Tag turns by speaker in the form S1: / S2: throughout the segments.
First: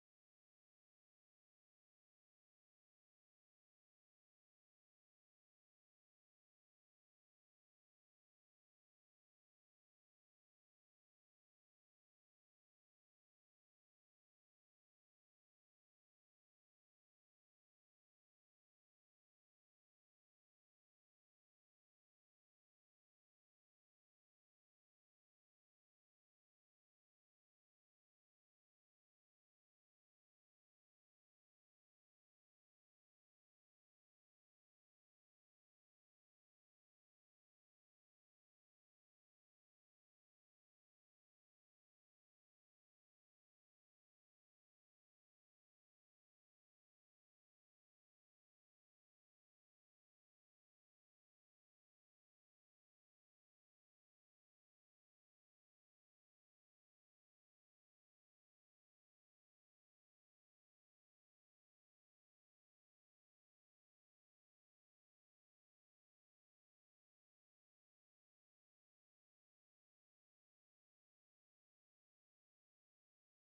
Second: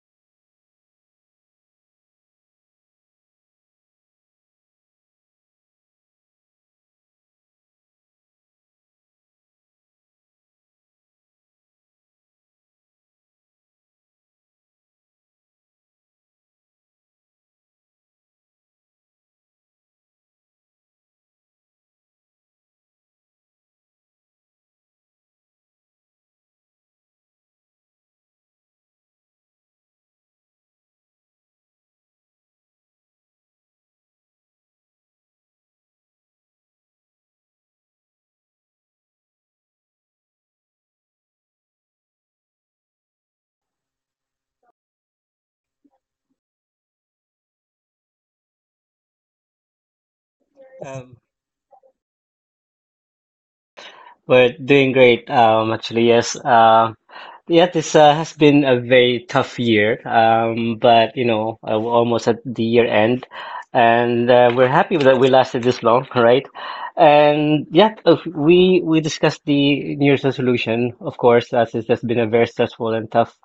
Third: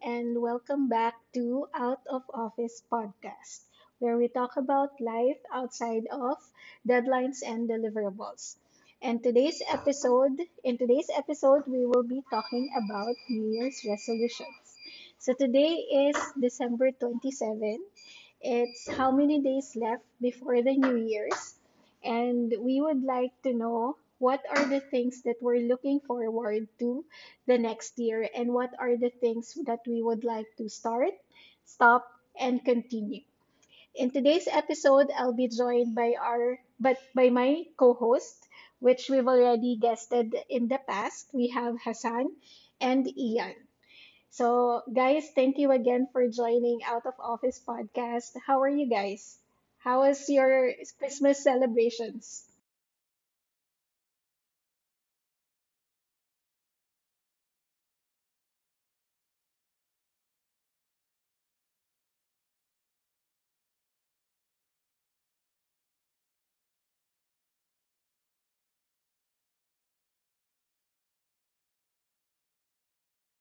S1: and welcome back to Out of Office Podcast, where we talk about life outside of deadlines and deliverables. In today's episode, we will be talking about New Year's resolutions. So today is December 27. It's how many days left before the New Year's, and we would like to know what are the things that we're looking forward to the next year and what are the things that we would like to start, stop, and continue. In today's episode, I'll be joined by our but by my co-host, which we've already guested in the past. We have Hassan and Ian. So, guys, thank you again for joining Out of Office podcast. How are you guys? How was your
S2: Um,
S1: Christmas celebrations?
S2: we're doing great. Yes. Yeah, this has been a very tough year. But you know, we're almost at the year end, and we're happy that we lasted this long, right? And yeah, we discussed the New Year's resolution, of course, as it has been a very stressful and tough,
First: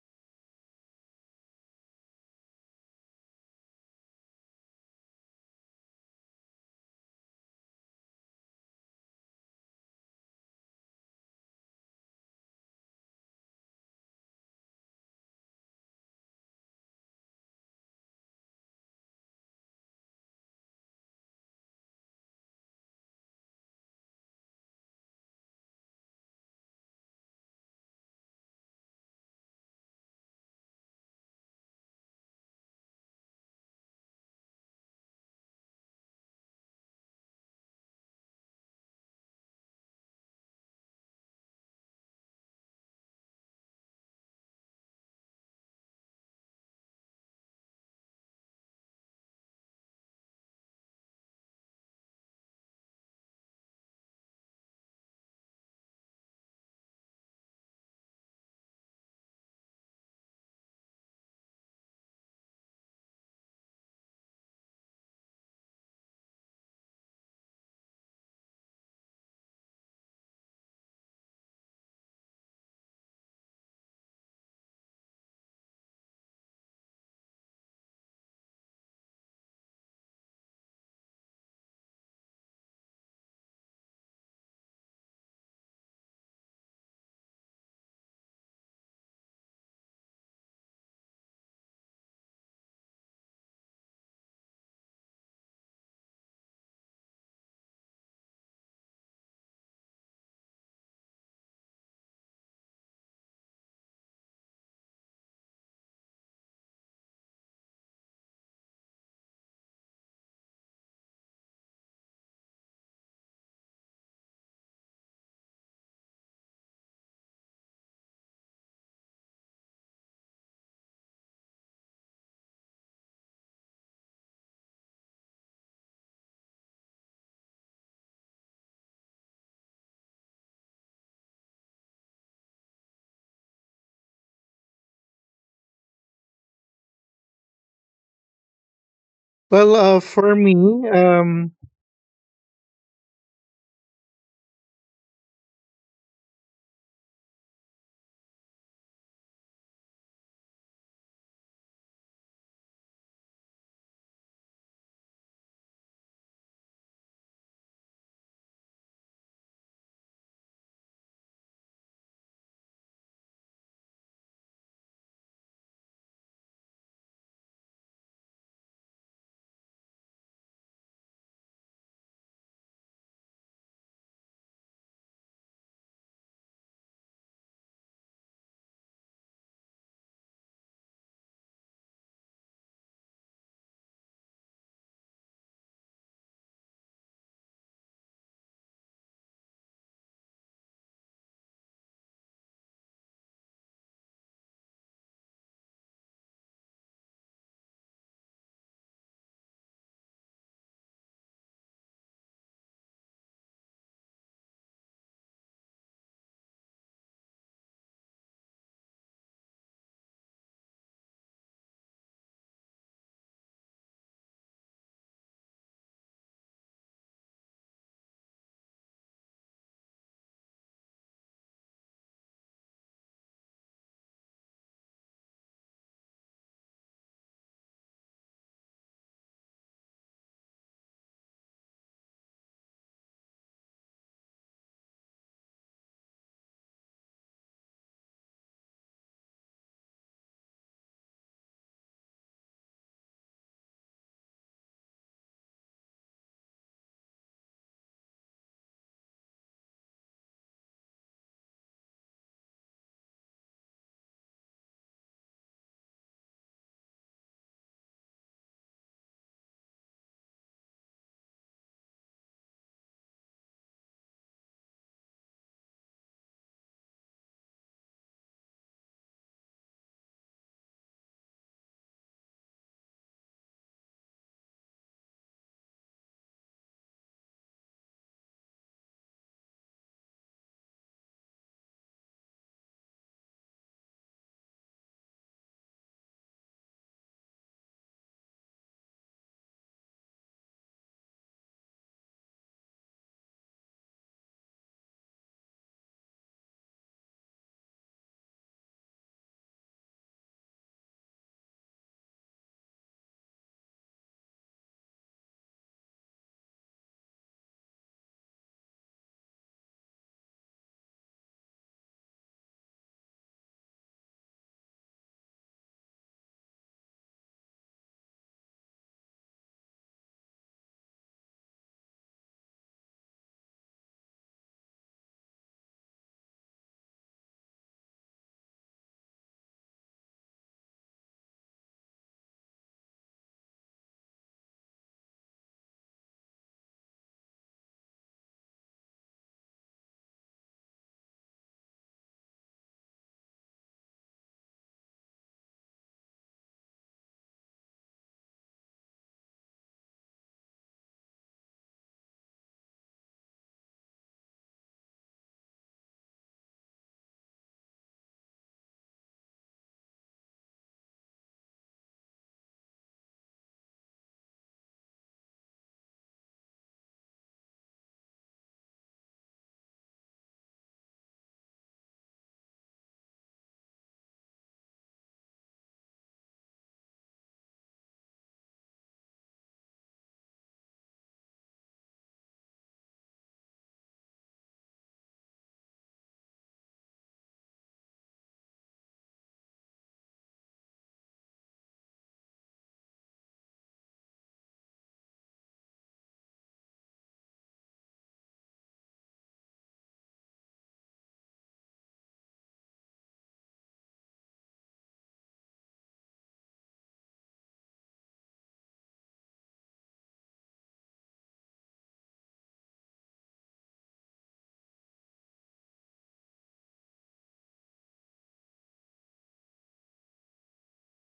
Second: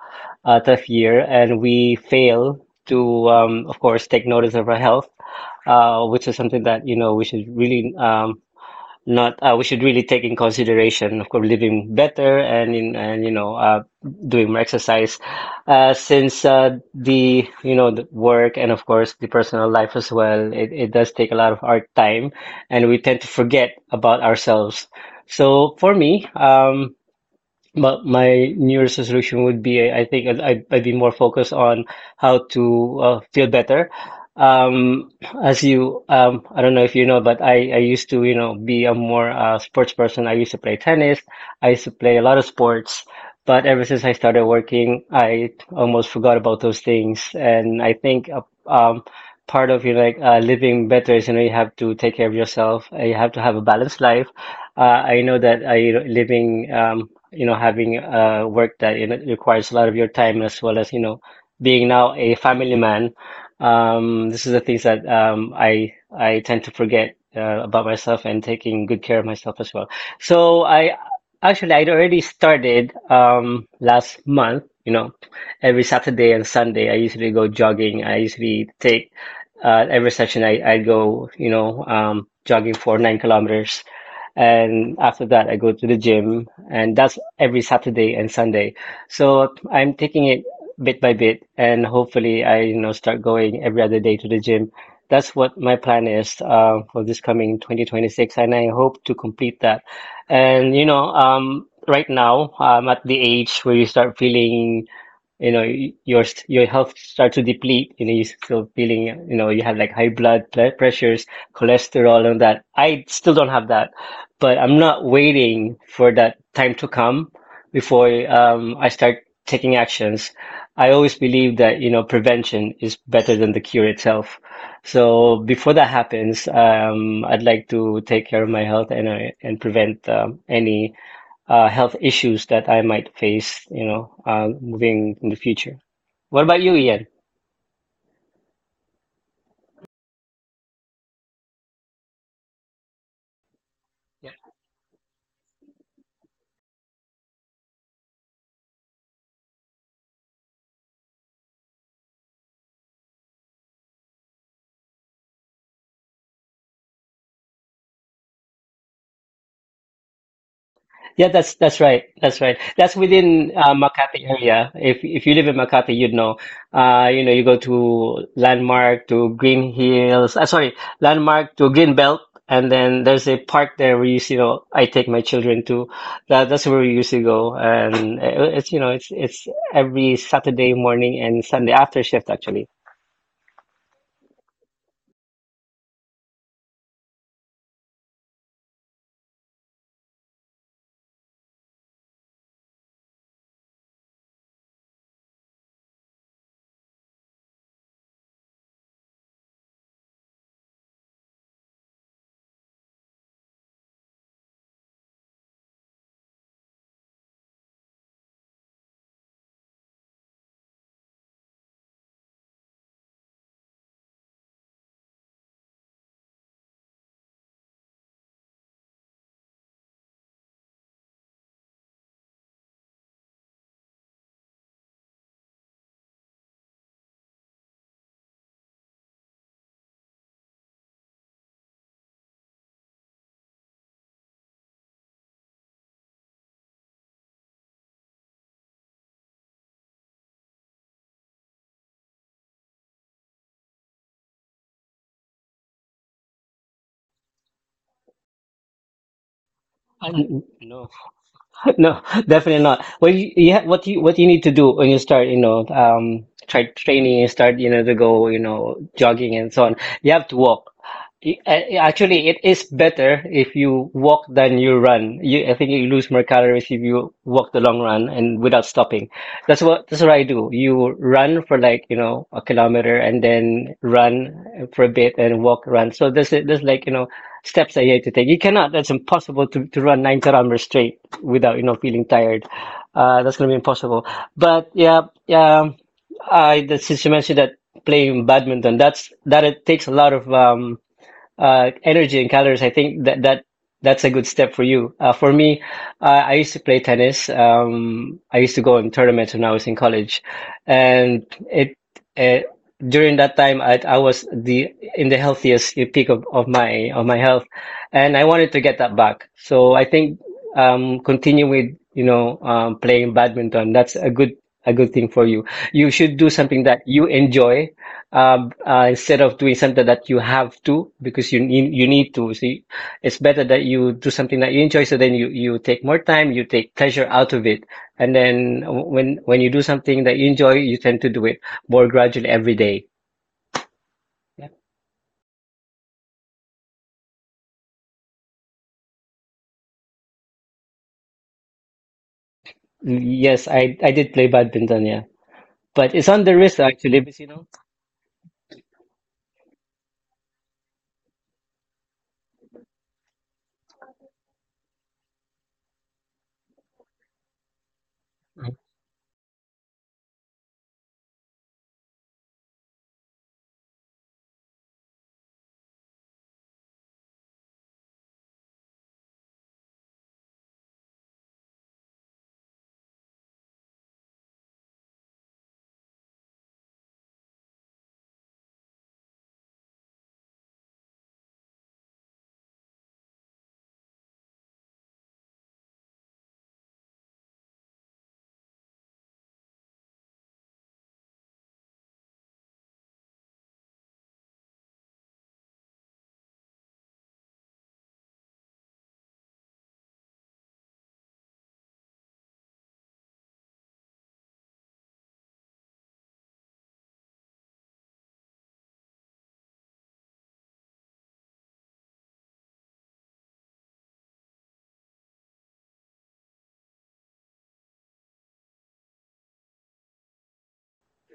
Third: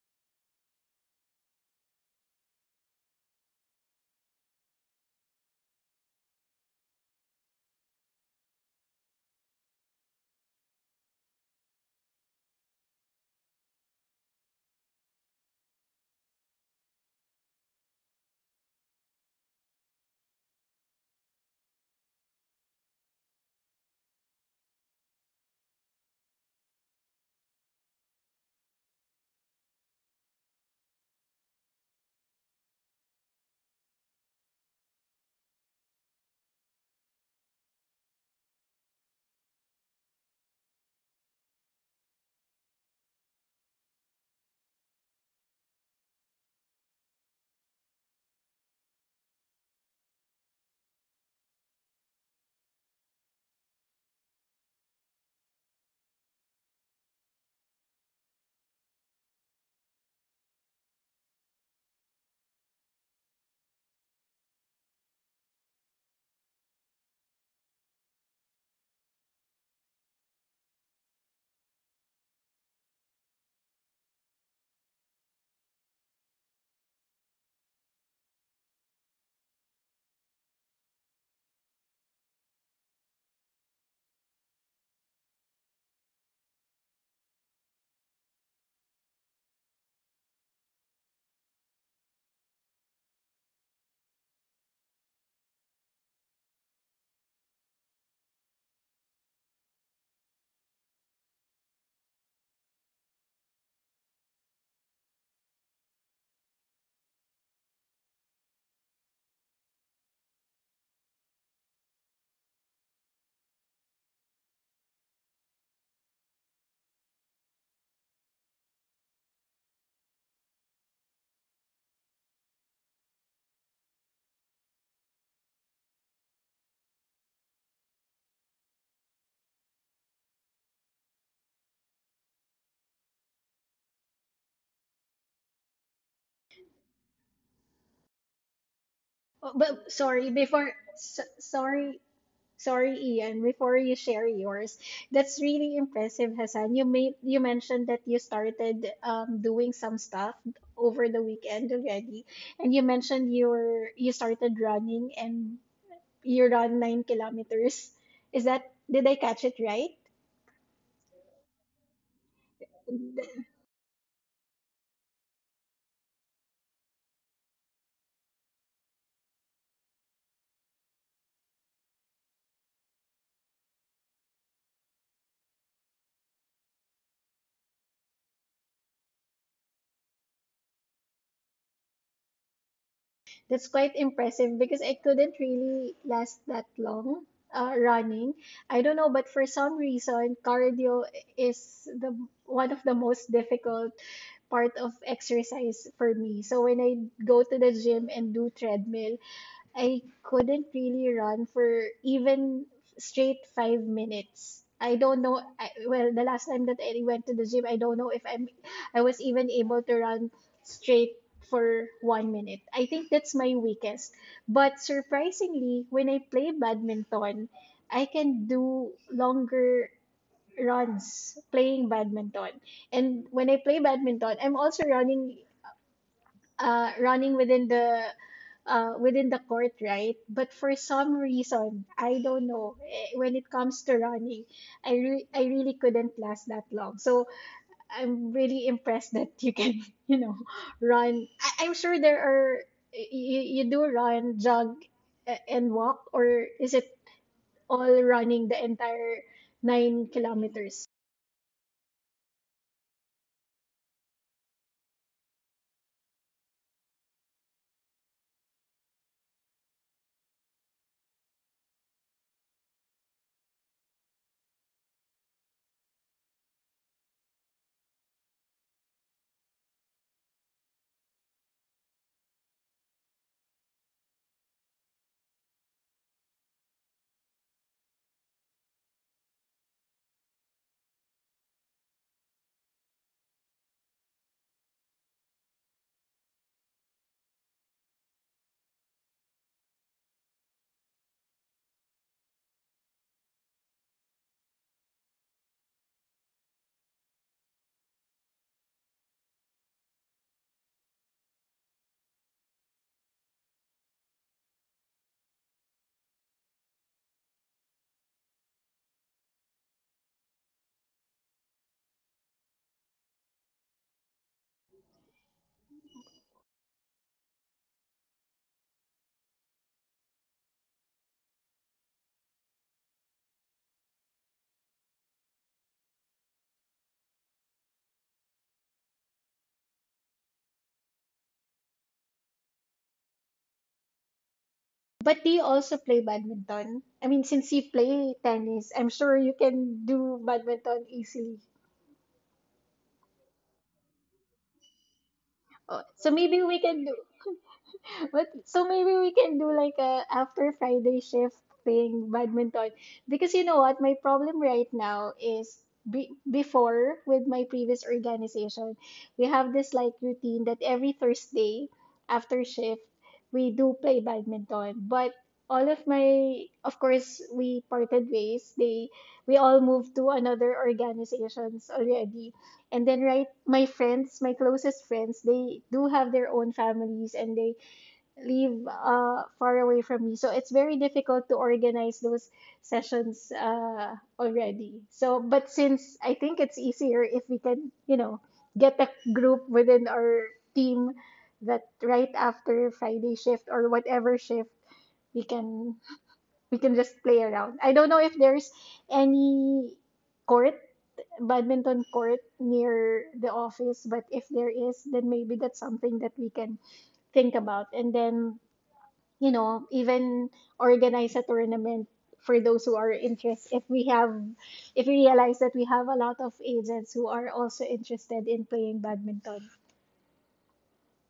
S2: uh, tough year, and we fail to, of course, take notice of our health, which is something that you know we should really, not we should really take in consideration, of course, living better and in and you know, doing more exercise, since the you know the work and of course the personal life as well, it does take a lot of our time, and we tend to forget about ourselves. So for me, but my New Year's resolution would be, I think I'd be more focused on how to feel better. Um, as you, I don't know if you know, but I used to, you know, be a more sports person. I used to play tennis. I used to play a lot of sports. But ever since I started working, I almost forgot about those things. And I think, um, part of you know, like living better is, you know, you have to take care of yourself. You have to have a balanced life. I know that I living, you know, having work that you know requires a lot of your time, as well as, you know, being now a family man. This is the things that, I tend to forget about myself and taking good care of myself as well. So I actually I'd already started, last month. You know, every Saturday and Sunday I usually go jogging. I usually take Every session I go, you know, jogging for 9 kilometers. And after that, I go to the gym, and that's every Saturday and Sunday. So I'm taking it bit by bit, and hopefully I, you know, start going every other day to the gym. That's what my plan is for this coming 2026, and I hope to complete that. And you know, right now I'm at the age where you start feeling, you know, your health starts to deplete. You know, you're still feeling, you know, you have like high blood pressures, cholesterol, and that I still don't have that, but I'm not waiting for that time to come before, I start taking actions. I always believe that you know prevention is better than the cure itself. So before that happens, I'd like to take care of my health, and I and prevent, any health issues that I might face, you know, moving in the future. What about you, Ian?
S1: Oh,
S3: Well,
S1: but
S3: uh,
S1: sorry,
S3: for
S1: before
S3: me,
S1: so,
S3: um,
S1: sorry, Sorry, Ian, before you share
S2: Yeah,
S1: yours, that's really impressive, Hassan. You mentioned that you started doing some stuff over the weekend already, and you mentioned you started running and you run 9 kilometers. Is that did I catch it right?
S2: yeah, that's right. That's right. That's within Makati area. If you live in Makati, you'd know. You know, you go to Landmark to Green Hills. Sorry, Landmark to Green Belt, and then there's a park there where you see. You know, I take my children to. That's where we usually go, and it's you know, it's every Saturday morning and Sunday after shift, actually.
S1: That's quite impressive because I couldn't really last that long running. I don't know, but for some reason, cardio is the one of the most difficult part of exercise for me. So when I go to the gym and do treadmill, I couldn't really run for even straight 5 minutes. I don't know. Well, the last time that I went to the gym, I don't know if I'm, I was even able to run straight for 1 minute. I think that's my weakest. But surprisingly, when I play badminton, I can do longer runs playing badminton. And when I play badminton, I'm also running uh, running within the within the court, right? But for some reason, I don't know. When it comes to running, I really couldn't last that long. So I'm really impressed that you can, you know, run. I'm sure there are you do run, jog, and walk, or is it all running the entire
S2: I,
S1: nine
S2: no,
S1: kilometers?
S2: No, definitely not. What you need to do when you start, you know, try training, you start, you know, to go, you know, jogging and so on. You have to walk. I- Actually, it is better if you walk than you run. I think you lose more calories if you walk the long run and without stopping. That's what I do. You run for like, you know, a kilometer and then run for a bit and walk, run. So there's like, you know, steps that you have to take. You cannot. That's impossible to run 9 kilometers straight without you know feeling tired. That's gonna be impossible. But yeah, yeah. I since you mentioned that playing badminton, that it takes a lot of energy and calories, I think that that's a good step for you. For me, I used to play tennis. I used to go in tournaments when I was in college, and it, it during that time I was the in the healthiest peak of my health, and I wanted to get that back. So I think, continue with you know, playing badminton. That's a good, a good thing for you. You should do something that you enjoy, instead of doing something that you have to because you need to. So you, it's better that you do something that you enjoy. So then you take more time, you take pleasure out of it, and then when you do something that you enjoy, you tend to do it more gradually every day. Yeah.
S1: But do you also play badminton? I mean, since you play tennis, I'm sure you can do badminton easily.
S2: Yes, I did play badminton. Yeah,
S1: Oh,
S2: but
S1: so
S2: it's on
S1: maybe
S2: the
S1: we
S2: wrist
S1: can.
S2: actually, because you know.
S1: But so maybe we can do like a after Friday shift thing, badminton. Because you know what, my problem right now is be before with my previous organization, we have this like routine that every Thursday after shift we do play badminton. But all of my, of course, we parted ways. We all moved to another organizations already. And then, right, my friends, my closest friends, they do have their own families and they live far away from me. So it's very difficult to organize those sessions already. So, but since I think it's easier if we can, you know, get a group within our team that right after Friday shift or whatever shift, we can we can just play around. I don't know if there's any court, badminton court near the office, but if there is, then maybe that's something that we can think about. And then you know, even organize a tournament for those who are interested. If we realize that we have a lot of agents who are also interested in playing badminton.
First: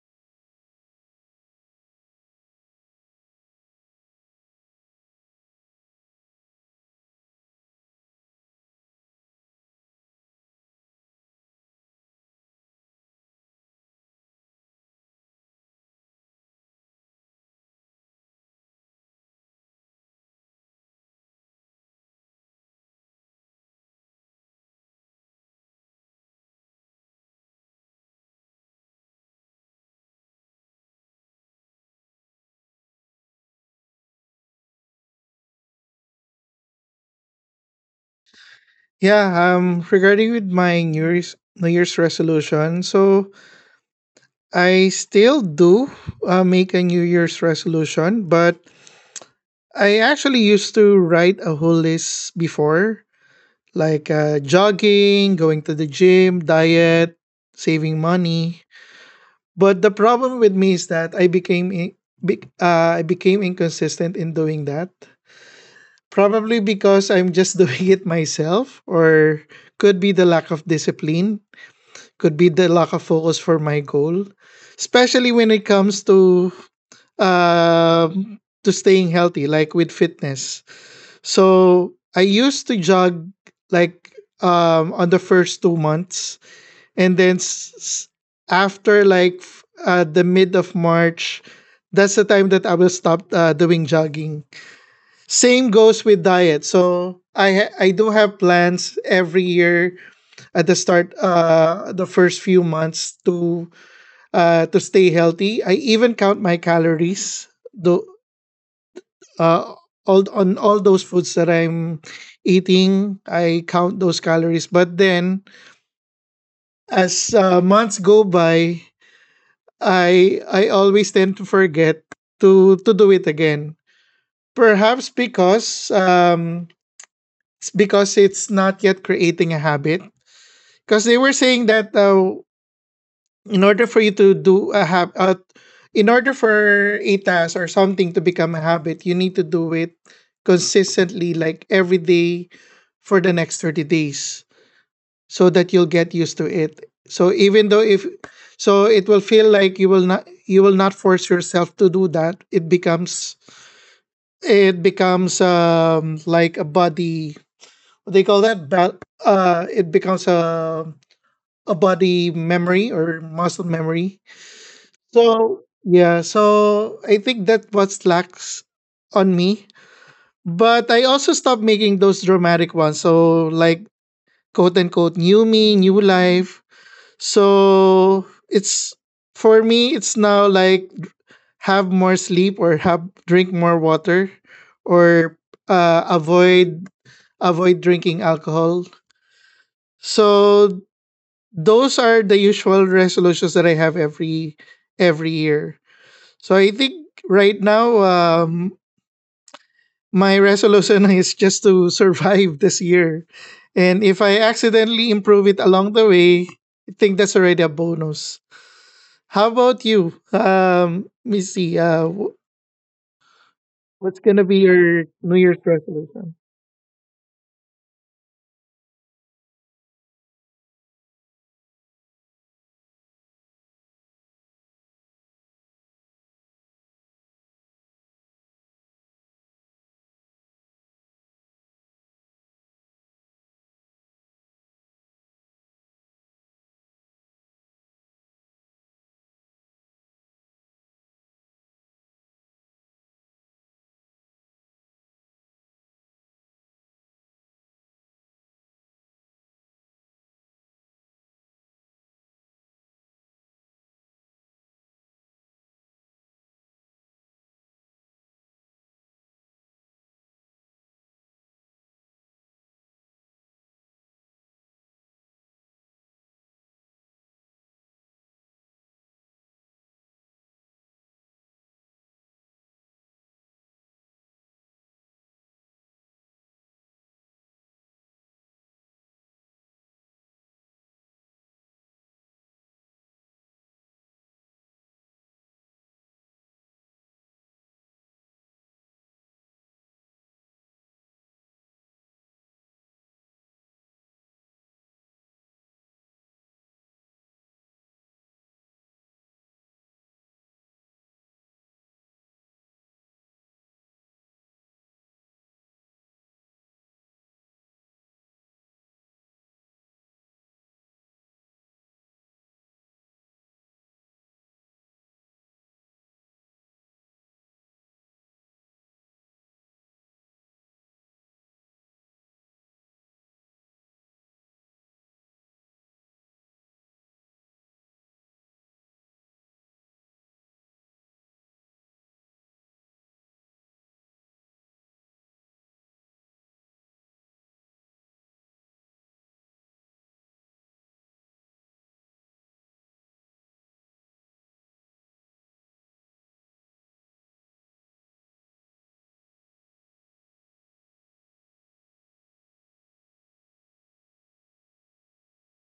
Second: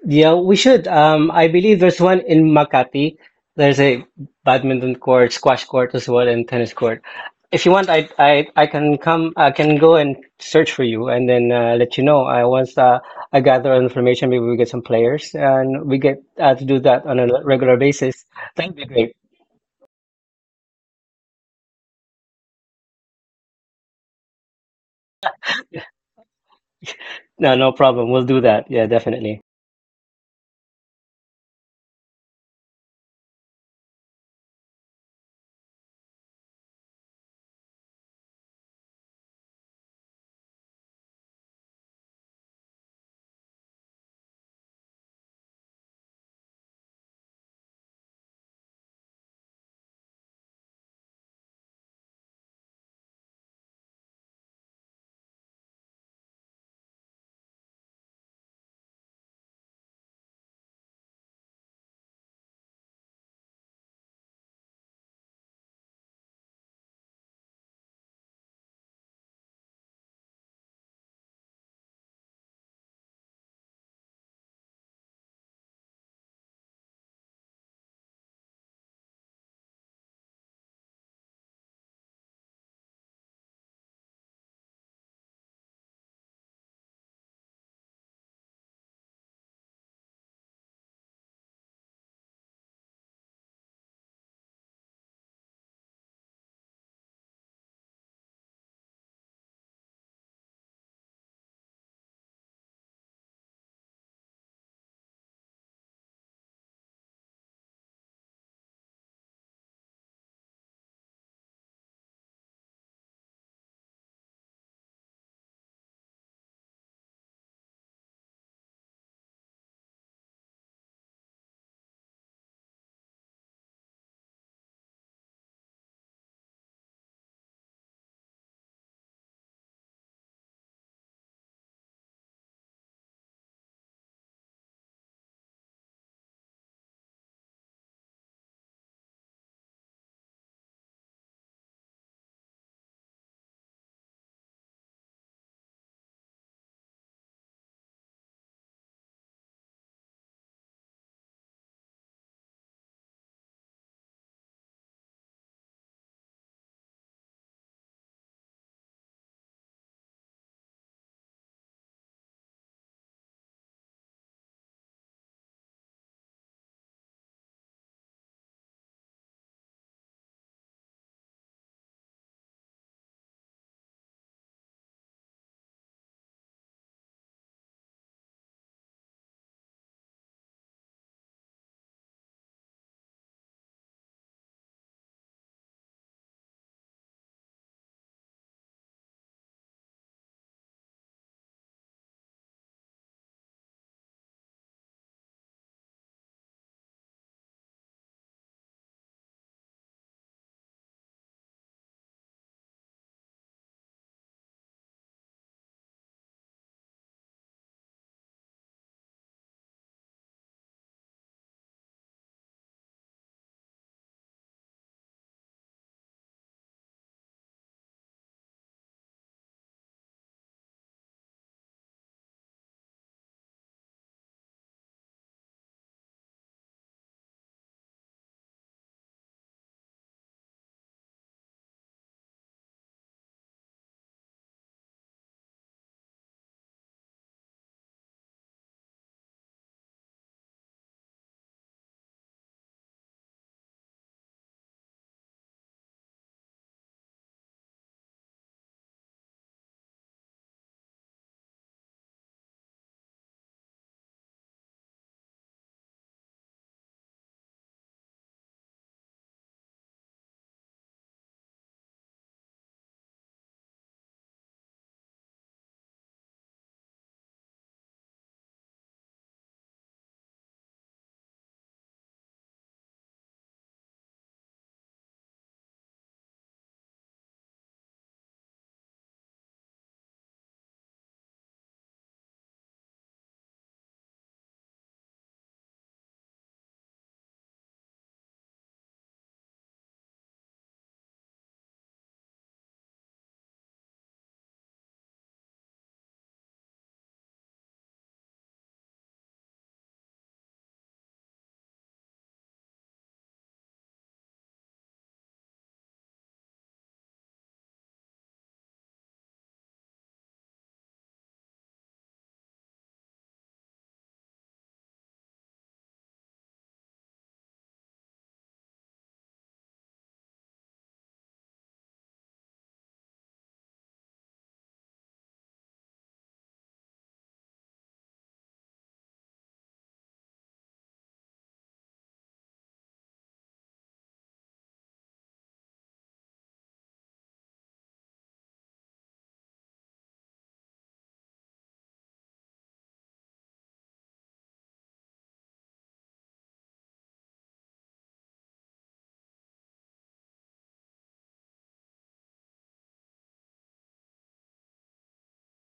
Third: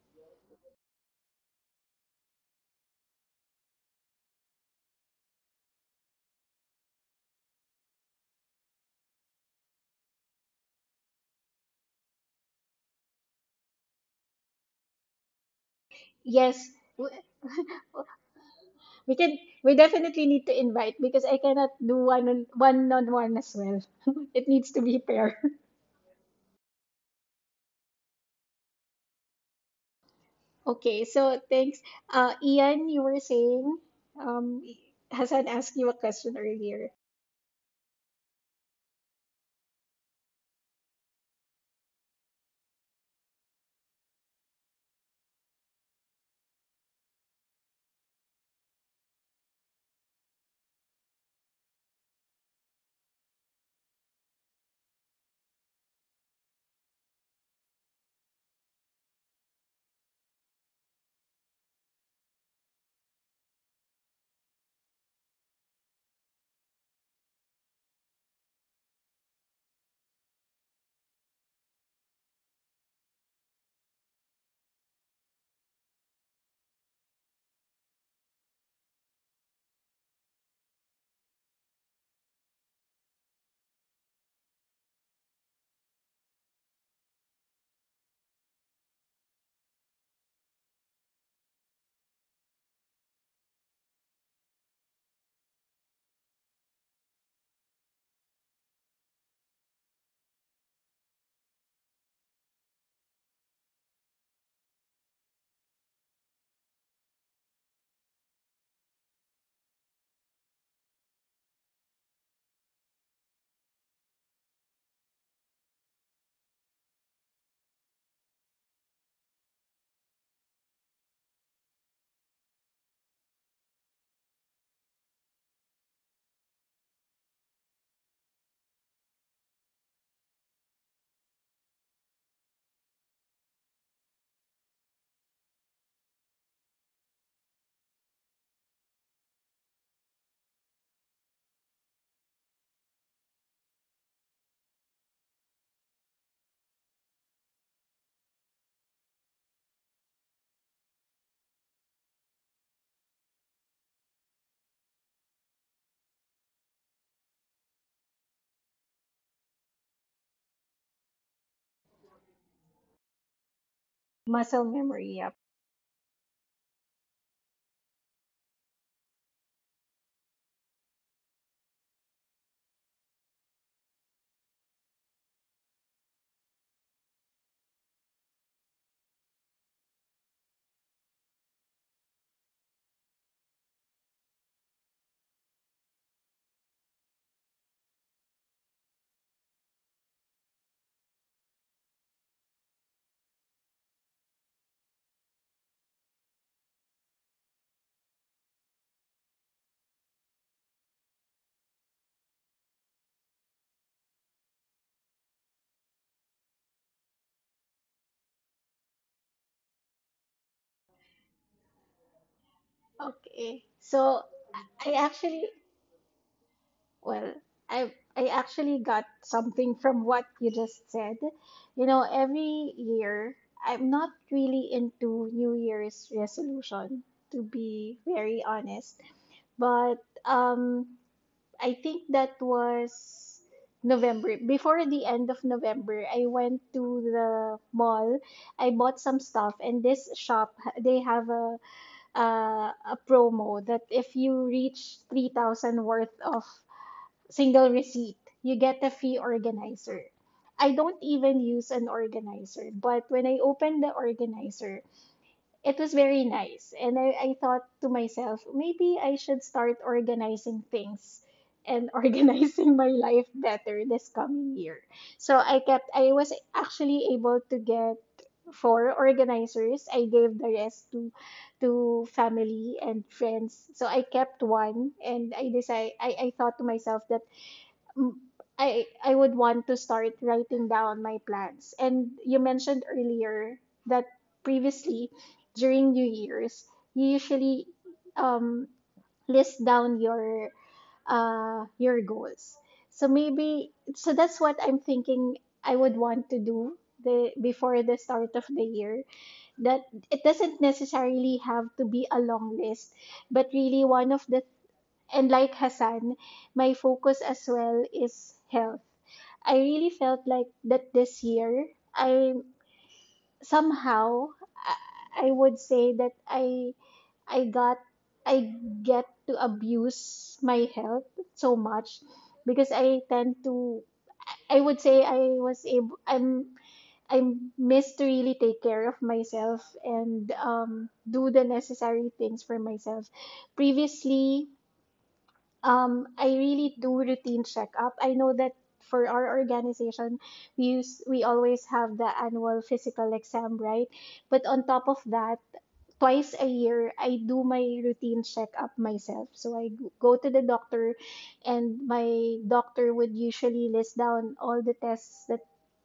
S2: Yeah, we should. I believe there's one in Makati. There's a badminton court, squash court as well, and tennis court. If you want, I can come. I can go and search for you, and then let you know. I once I gather information, maybe we get some players, and we get to
S1: Yes,
S2: do that
S1: w-
S2: on a regular basis. That'd be
S1: we
S2: great.
S1: can. We definitely need to invite because I cannot do one on one as well. It needs to be pair.
S2: No, no problem. We'll do that. Yeah, definitely.
S1: Okay, so thanks, Ian. You were saying, um, Hassan asked you a question earlier.
S3: yeah, regarding with my New Year's resolution, so I still do make a New Year's resolution, but I actually used to write a whole list before, like jogging, going to the gym, diet, saving money. But the problem with me is that I became inconsistent in doing that. Probably because I'm just doing it myself, or could be the lack of discipline, could be the lack of focus for my goal, especially when it comes to staying healthy, like with fitness. So I used to jog like on the first 2 months, and then after like the mid of March, that's the time that I will stop doing jogging. Same goes with diet. So I do have plans every year at the start, the first few months, to stay healthy. I even count my calories, though, uh all those foods that I'm eating. I count those calories. But then, as months go by, I always tend to forget to do it again. Perhaps because it's because it's not yet creating a habit. Because they were saying that, in order for you to do a habit, in order for a task or something to become a habit, you need to do it consistently, like every day for the next 30 days, so that you'll get used to it. So even though, if so, it will feel like you will not force yourself to do that. It becomes like a body, what they call that, it becomes a body memory or muscle memory.
S1: Muscle memory. Yep.
S3: So yeah, so I think that what lacks on me. But I also stopped making those dramatic ones, so like, quote unquote, new me, new life. So it's for me, it's now like have more sleep, or have, drink more water, or uh, avoid avoid drinking alcohol. So those are the usual resolutions that I have every year. So I think right now, my resolution is just to survive this year, and if I accidentally improve it along the way, I think that's already a bonus. How about you, Missy?
S1: Okay,
S3: What's
S1: so
S3: gonna be
S1: I
S3: your New
S1: actually
S3: Year's resolution?
S1: well, I actually got something from what you just said. You know, every year I'm not really into New Year's resolution, to be very honest. But I think that was November. Before the end of November, I went to the mall. I bought some stuff, and this shop they have a promo that if you reach 3,000 worth of single receipt. You get a fee organizer. I don't even use an organizer, but when I opened the organizer, it was very nice. And I thought to myself, maybe I should start organizing things and organizing my life better this coming year. I was actually able to get four organizers. I gave the rest to family and friends. So I kept one and I thought to myself that m- I would want to start writing down my plans. And you mentioned earlier that previously during New Year's, you usually um list down your goals. So that's what I'm thinking I would want to do the before the start of the year. That it doesn't necessarily have to be a long list, but really one of the and like Hassan, my focus as well is health. I really felt like that this year I somehow I would say that I got I get to abuse my health so much because I tend to I would say I was able I'm I miss to really take care of myself and do the necessary things for myself. Previously, I really do routine checkup. I know that for our organization, we always have the annual physical exam, right? But on top of that, twice a year I do my routine checkup myself. So go to the doctor and my doctor would usually list down all the tests that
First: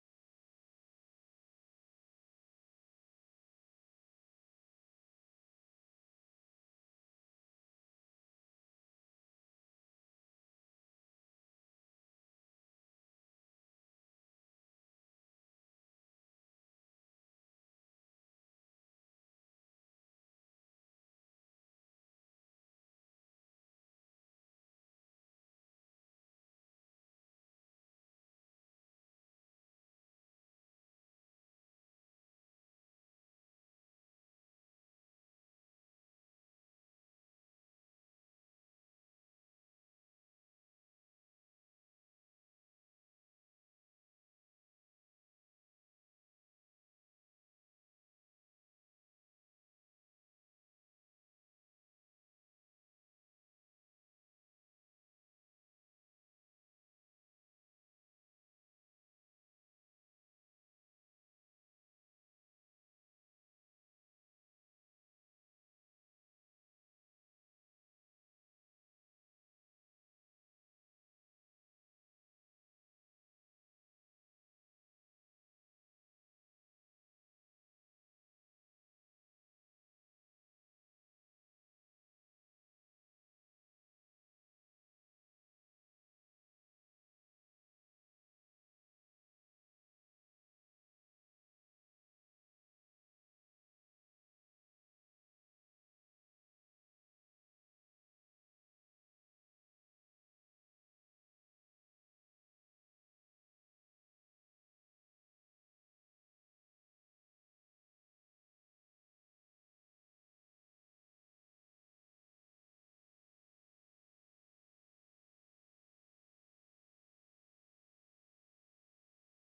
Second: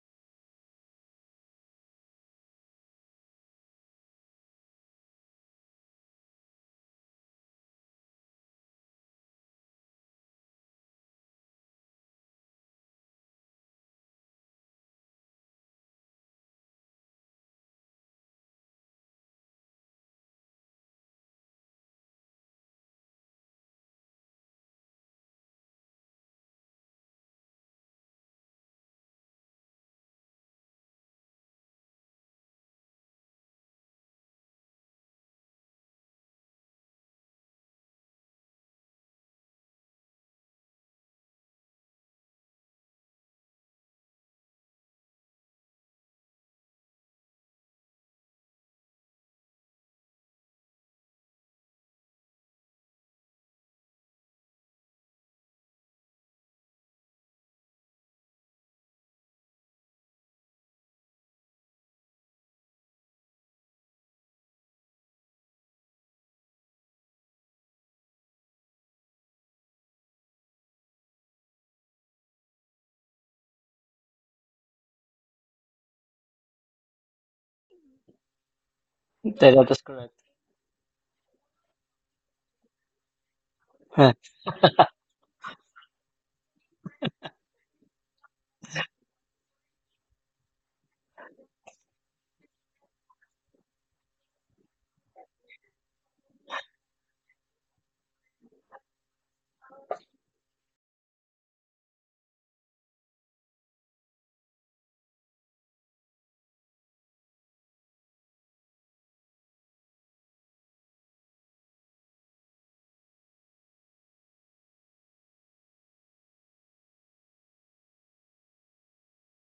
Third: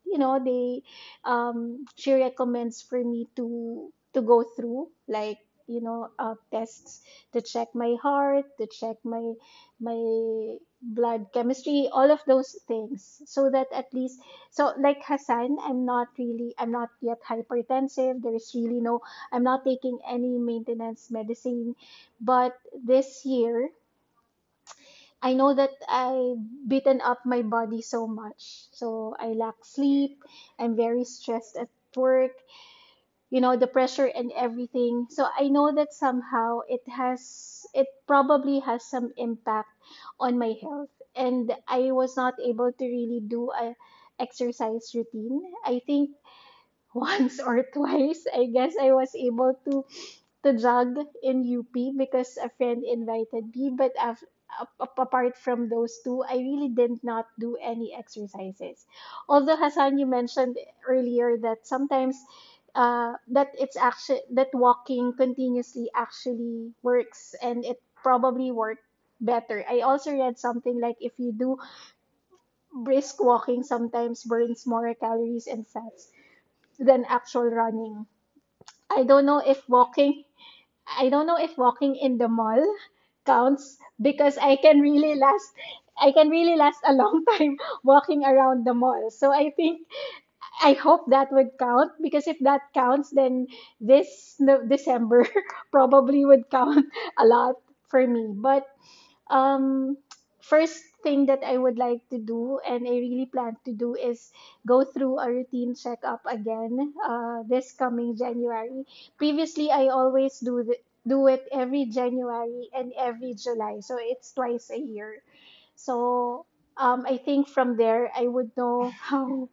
S1: you know they she recommends for me to go through like you know tests to check my heart to check my blood chemistry all of those things so that at least so like Hassan I'm not really I'm not yet hypertensive there's really no. I'm not taking any maintenance medicine. But this year, I know that I've beaten up my body so much. So I lack sleep. I'm very stressed at work, you know, the pressure and everything. So I know that somehow it probably has some impact on my health. And I was not able to really do a exercise routine. I think once or twice, I guess I was able to jog in UP because a friend invited me. But af- ap- ap- apart from those two, I really did not do any exercises. Although Hassan, you mentioned earlier that sometimes that it's actually that walking continuously actually works, and it probably worked better. I also read something like if you do brisk walking, sometimes burns more calories and fats than actual running. I don't know
S2: That, that
S1: if
S2: is correct.
S1: walking I don't know if walking in the mall counts because I can really last a long time walking around the mall. So I think I hope that would count because if that counts then this no, December probably would count a lot for me. But um, first thing that I would like to do, and I really plan to do, is go through a routine checkup again this coming January. Previously, I always do the, do it every January and every July, so it's twice a year. So I think from there, I would know how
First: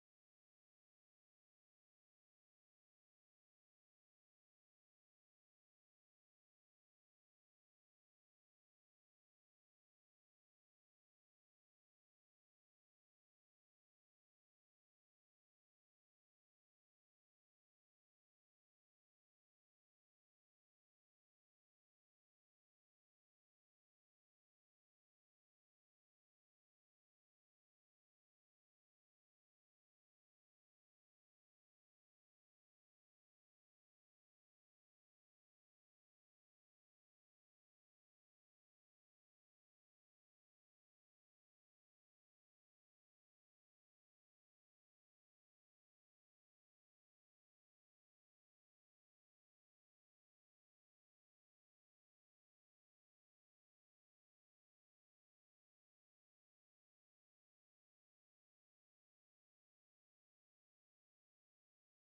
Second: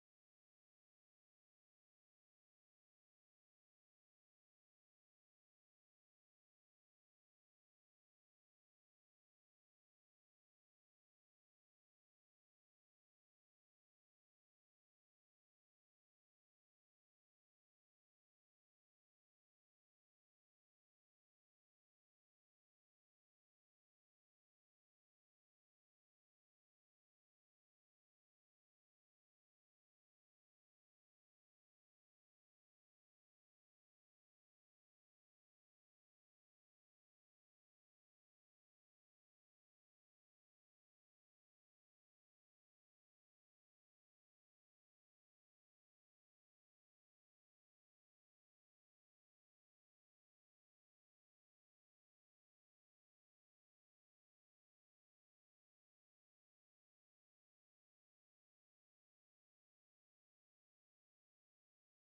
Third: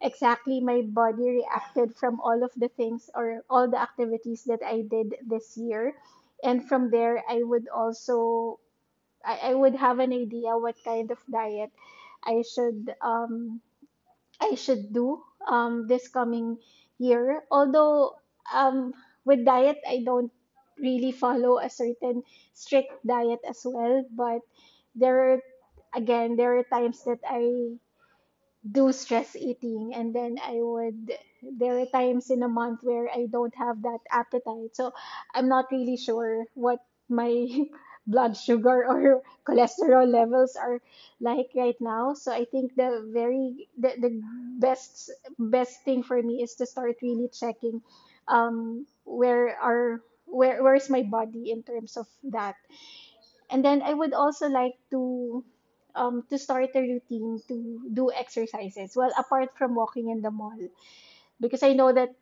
S1: exactly my body reacted from all of the things or all the activities that I did this year. And from there, I would also I would have an idea what kind of diet I should um I should do this coming year. Although um with diet I don't really follow a certain strict diet as well, but there are again there are times that I do stress eating and then I would there are times in a month where I don't have that appetite. So I'm not really sure what my blood sugar or cholesterol levels are like right now. So I think the best best thing for me is to start really checking where are where's my body in terms of that and then I would also like to start a routine to do exercises. Well, apart from walking in the mall, because I know that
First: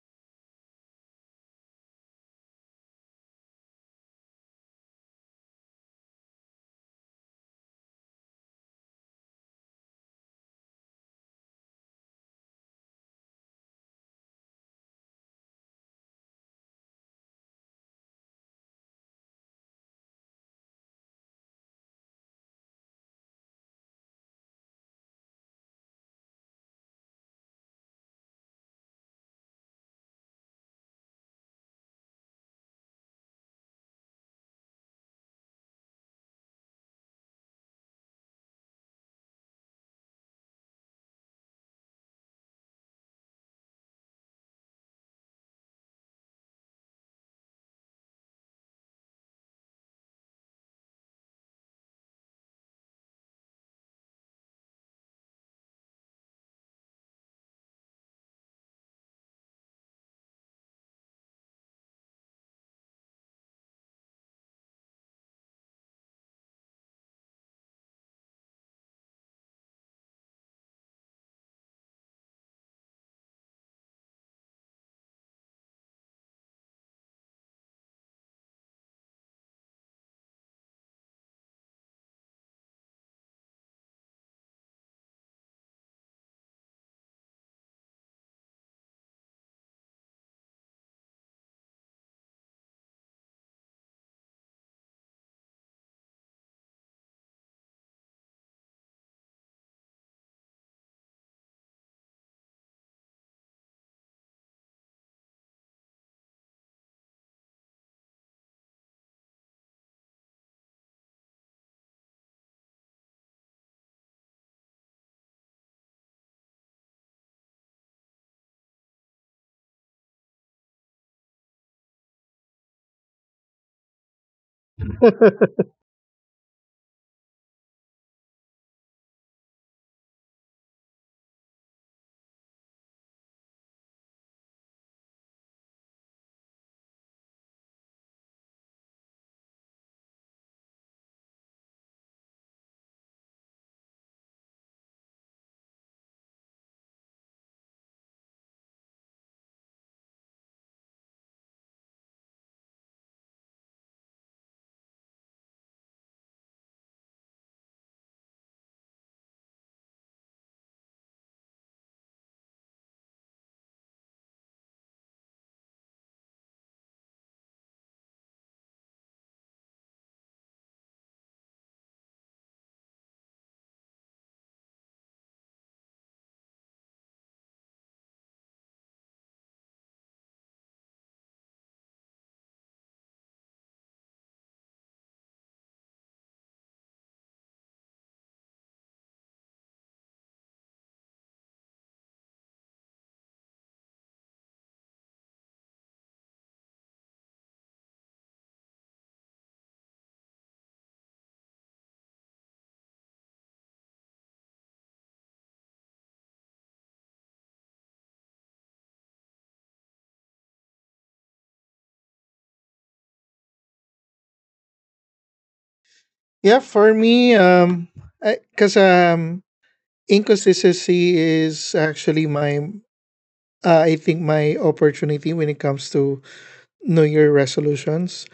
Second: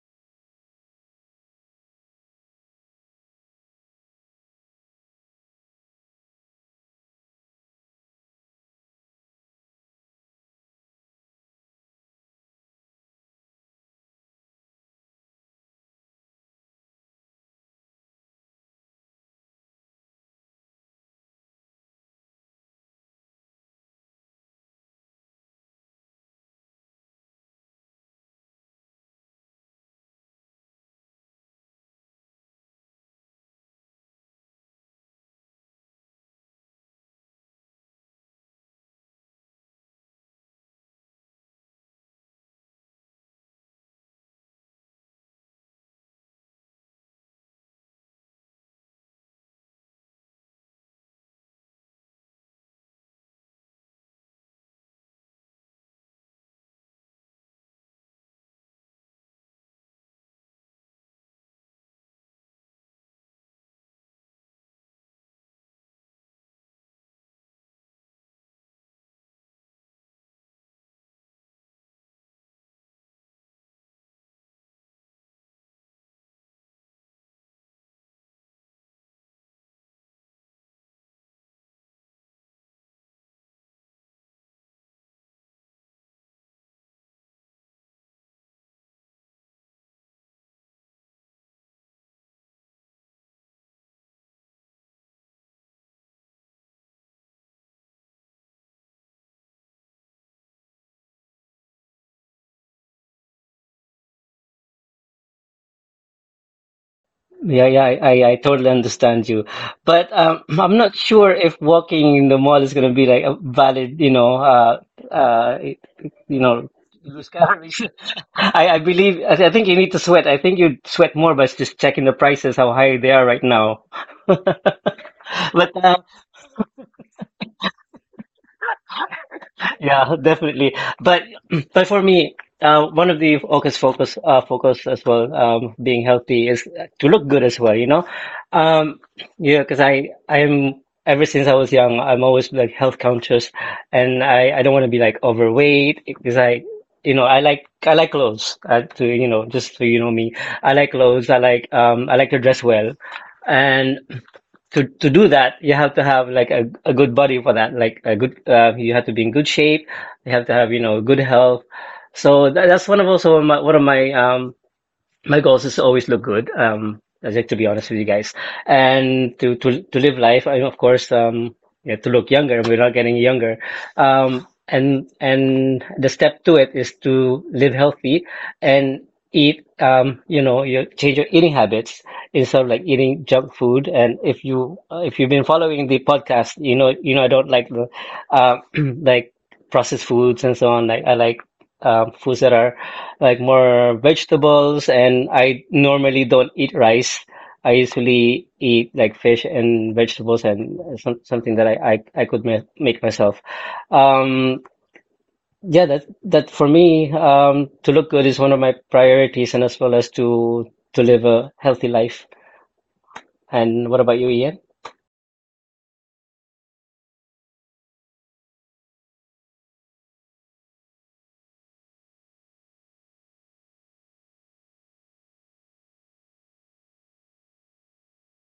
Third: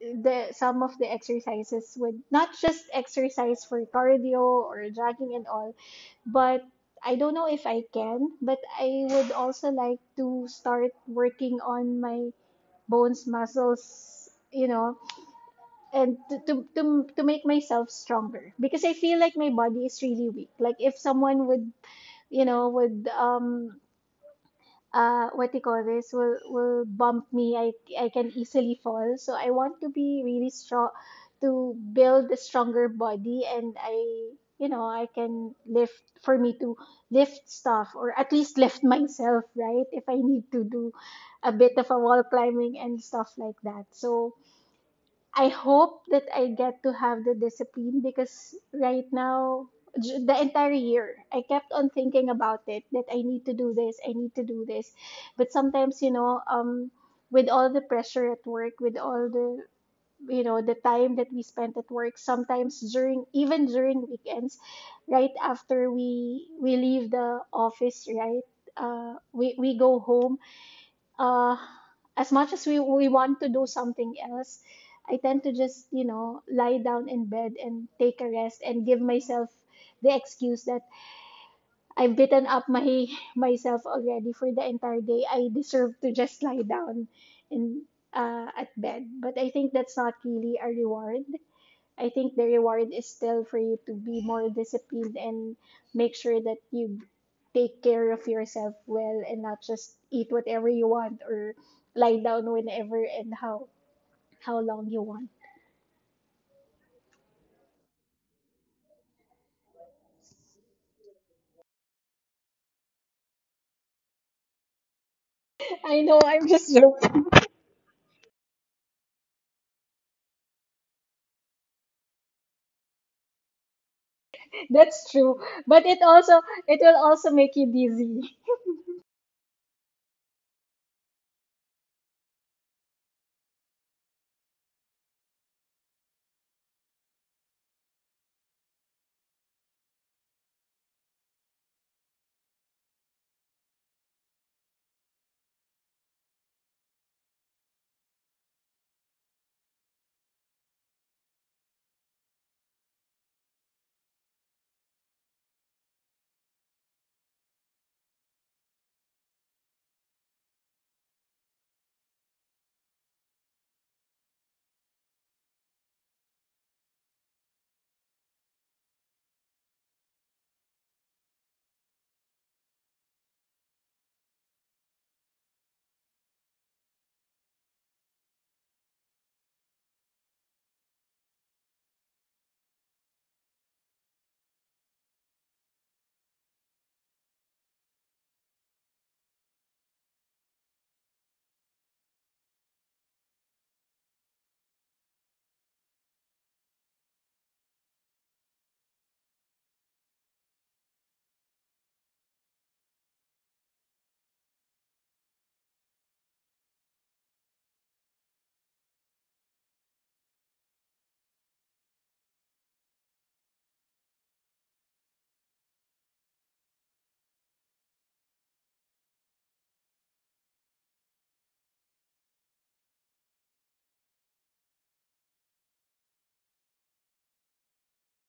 S1: the some of the exercises would not just exercise for cardio or jogging and all, but I don't know if I can, but I would also like to start working on my bones, muscles, you know, and to make myself stronger because I feel like my body is really weak. Like if someone would you know, would what do you call this will bump me. I can easily fall. So I want to be really strong to build a stronger body and I you know I can lift for me to lift stuff or at least lift myself, right? If I need to do a bit of a wall climbing and stuff like that. So I hope that I get to have the discipline because right now, the entire year, I kept on thinking about it that I need to do this, I need to do this. But sometimes, you know, with all the pressure at work, with all the you know the time that we spent at work sometimes during even during weekends right after we leave the office, right? We go home. uh, as much as we want to do something else, I tend to just, you know, lie down in bed and take a rest and give myself the excuse that I've beaten up my myself already for the entire day. I deserve to just lie down in at bed. But I think that's not really a reward. I think the reward is still for you to be more disciplined and make sure that you take care of yourself well and not just eat whatever you want or lie down whenever and how long you want.
S2: Yeah, yeah, I totally understand you. But I'm not sure if walking in the mall is going to be like a valid,
S1: I know
S2: you
S1: I'm
S2: know,
S1: just joking.
S2: discovery. I believe, I think you need to sweat. I think you'd sweat more by just checking the prices, how high they are right now.
S1: That's true.
S2: But
S1: But it will also make you dizzy.
S2: yeah, definitely. But but for me, one of the focus as well, being healthy is to look good as well, you know. Um, yeah, because I I'm ever since I was young, I'm always like health conscious, and I don't want to be like overweight because I you know I like clothes to you know, just so you know me, I like clothes. I like, I like to dress well, and to do that, you have to have like a good body for that. Like a good, you have to be in good shape. You have to have you know good health. So that's one of also my, one of my my goals is to always look good. I like to be honest with you guys, and to live life. I of course, yeah, to look younger. We're not getting younger. And the step to it is to live healthy and eat. You know, you change your eating habits instead of like eating junk food. And if you if you've been following the podcast, you know I don't like the uh, like processed foods and so on. Like I like, foods that are like more vegetables, and I normally don't eat rice. I usually eat like fish and vegetables and some, something that I could ma make myself. Um, yeah, that that for me, to look good is one of my priorities, and as well as to live a healthy life. And what about you, Ian?
S3: Yeah, for me, because inconsistency is actually my I think my opportunity when it comes to New Year resolutions.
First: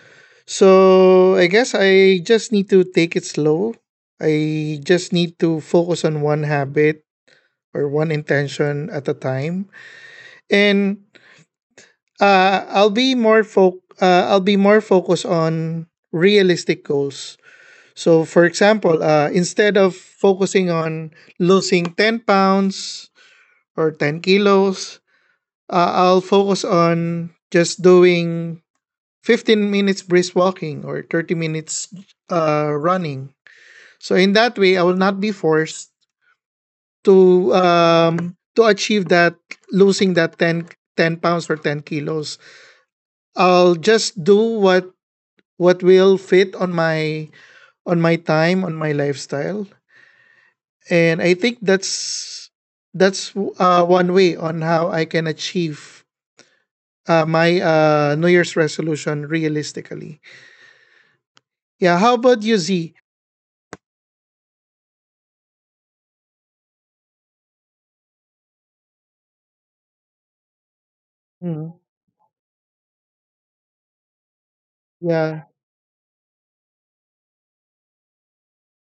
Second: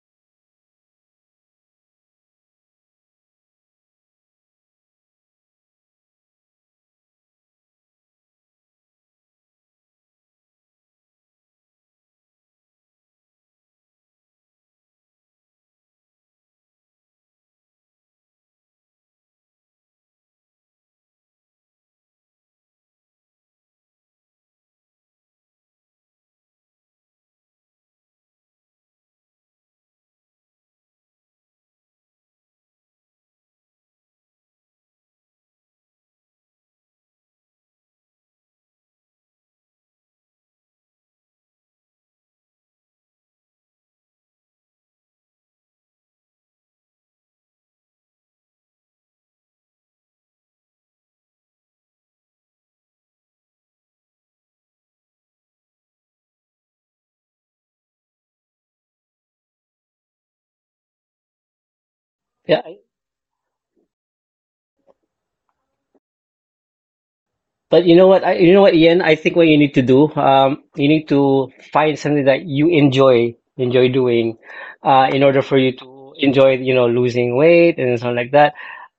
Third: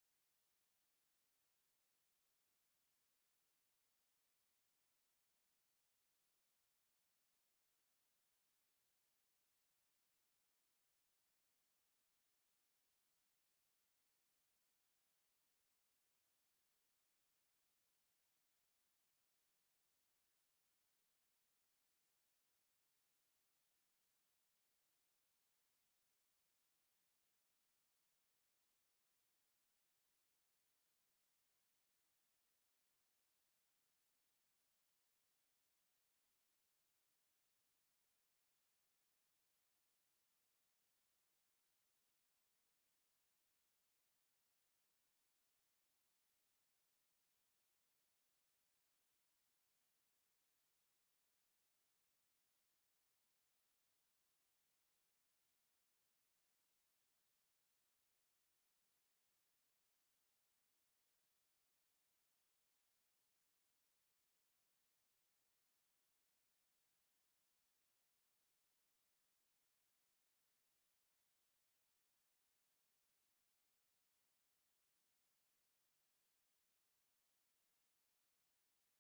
S3: So I guess I just need to take it slow. I just need to focus on one habit or one intention at a time, and I'll be more focused on realistic goals. So, for example, instead of focusing on losing 10 pounds or 10 kilos, I'll focus on just doing 15 minutes brisk walking or 30 minutes running. So in that way, I will not be forced to achieve that, losing that ten pounds or 10 kilos. I'll just do what will fit on my time, on my lifestyle, and I think that's one way on how I can achieve my New Year's resolution realistically. Yeah. How about
S2: Yeah.
S3: you, Z?
S2: But you know what? You know what, Ian? I think what you need to do, you need to
S3: Mm.
S2: find something that you enjoy, enjoy doing, in order
S3: Yeah.
S2: for you to enjoy, you know, losing weight and stuff like that.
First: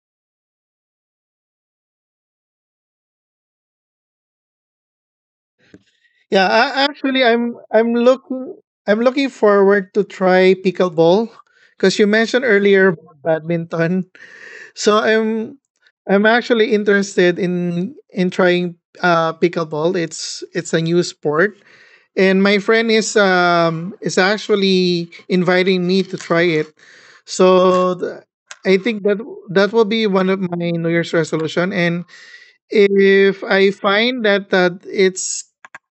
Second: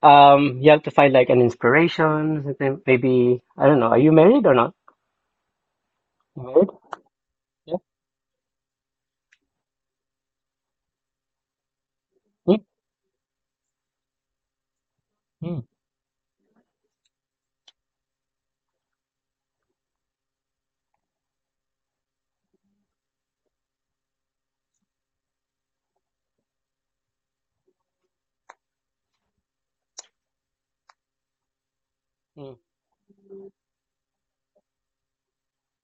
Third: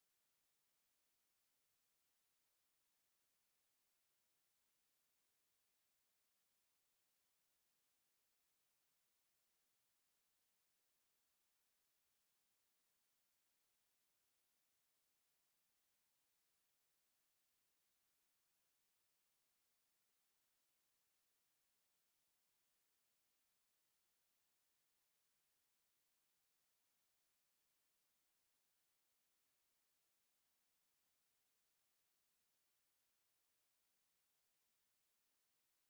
S2: You have to find like an inspiration, something- maybe, I don't know, are you married or not?
S3: Yeah,
S2: Married?
S3: actually,
S2: Yeah.
S3: I'm looking forward to try pickleball because you mentioned
S2: Mm,
S3: earlier about badminton. So I'm
S2: mm,
S3: I'm actually interested in trying pickleball. It's a new sport, and my friend is actually inviting me to try it. So I think that will be one of my New Year's resolution, and
S2: mm.
S3: if I find that it's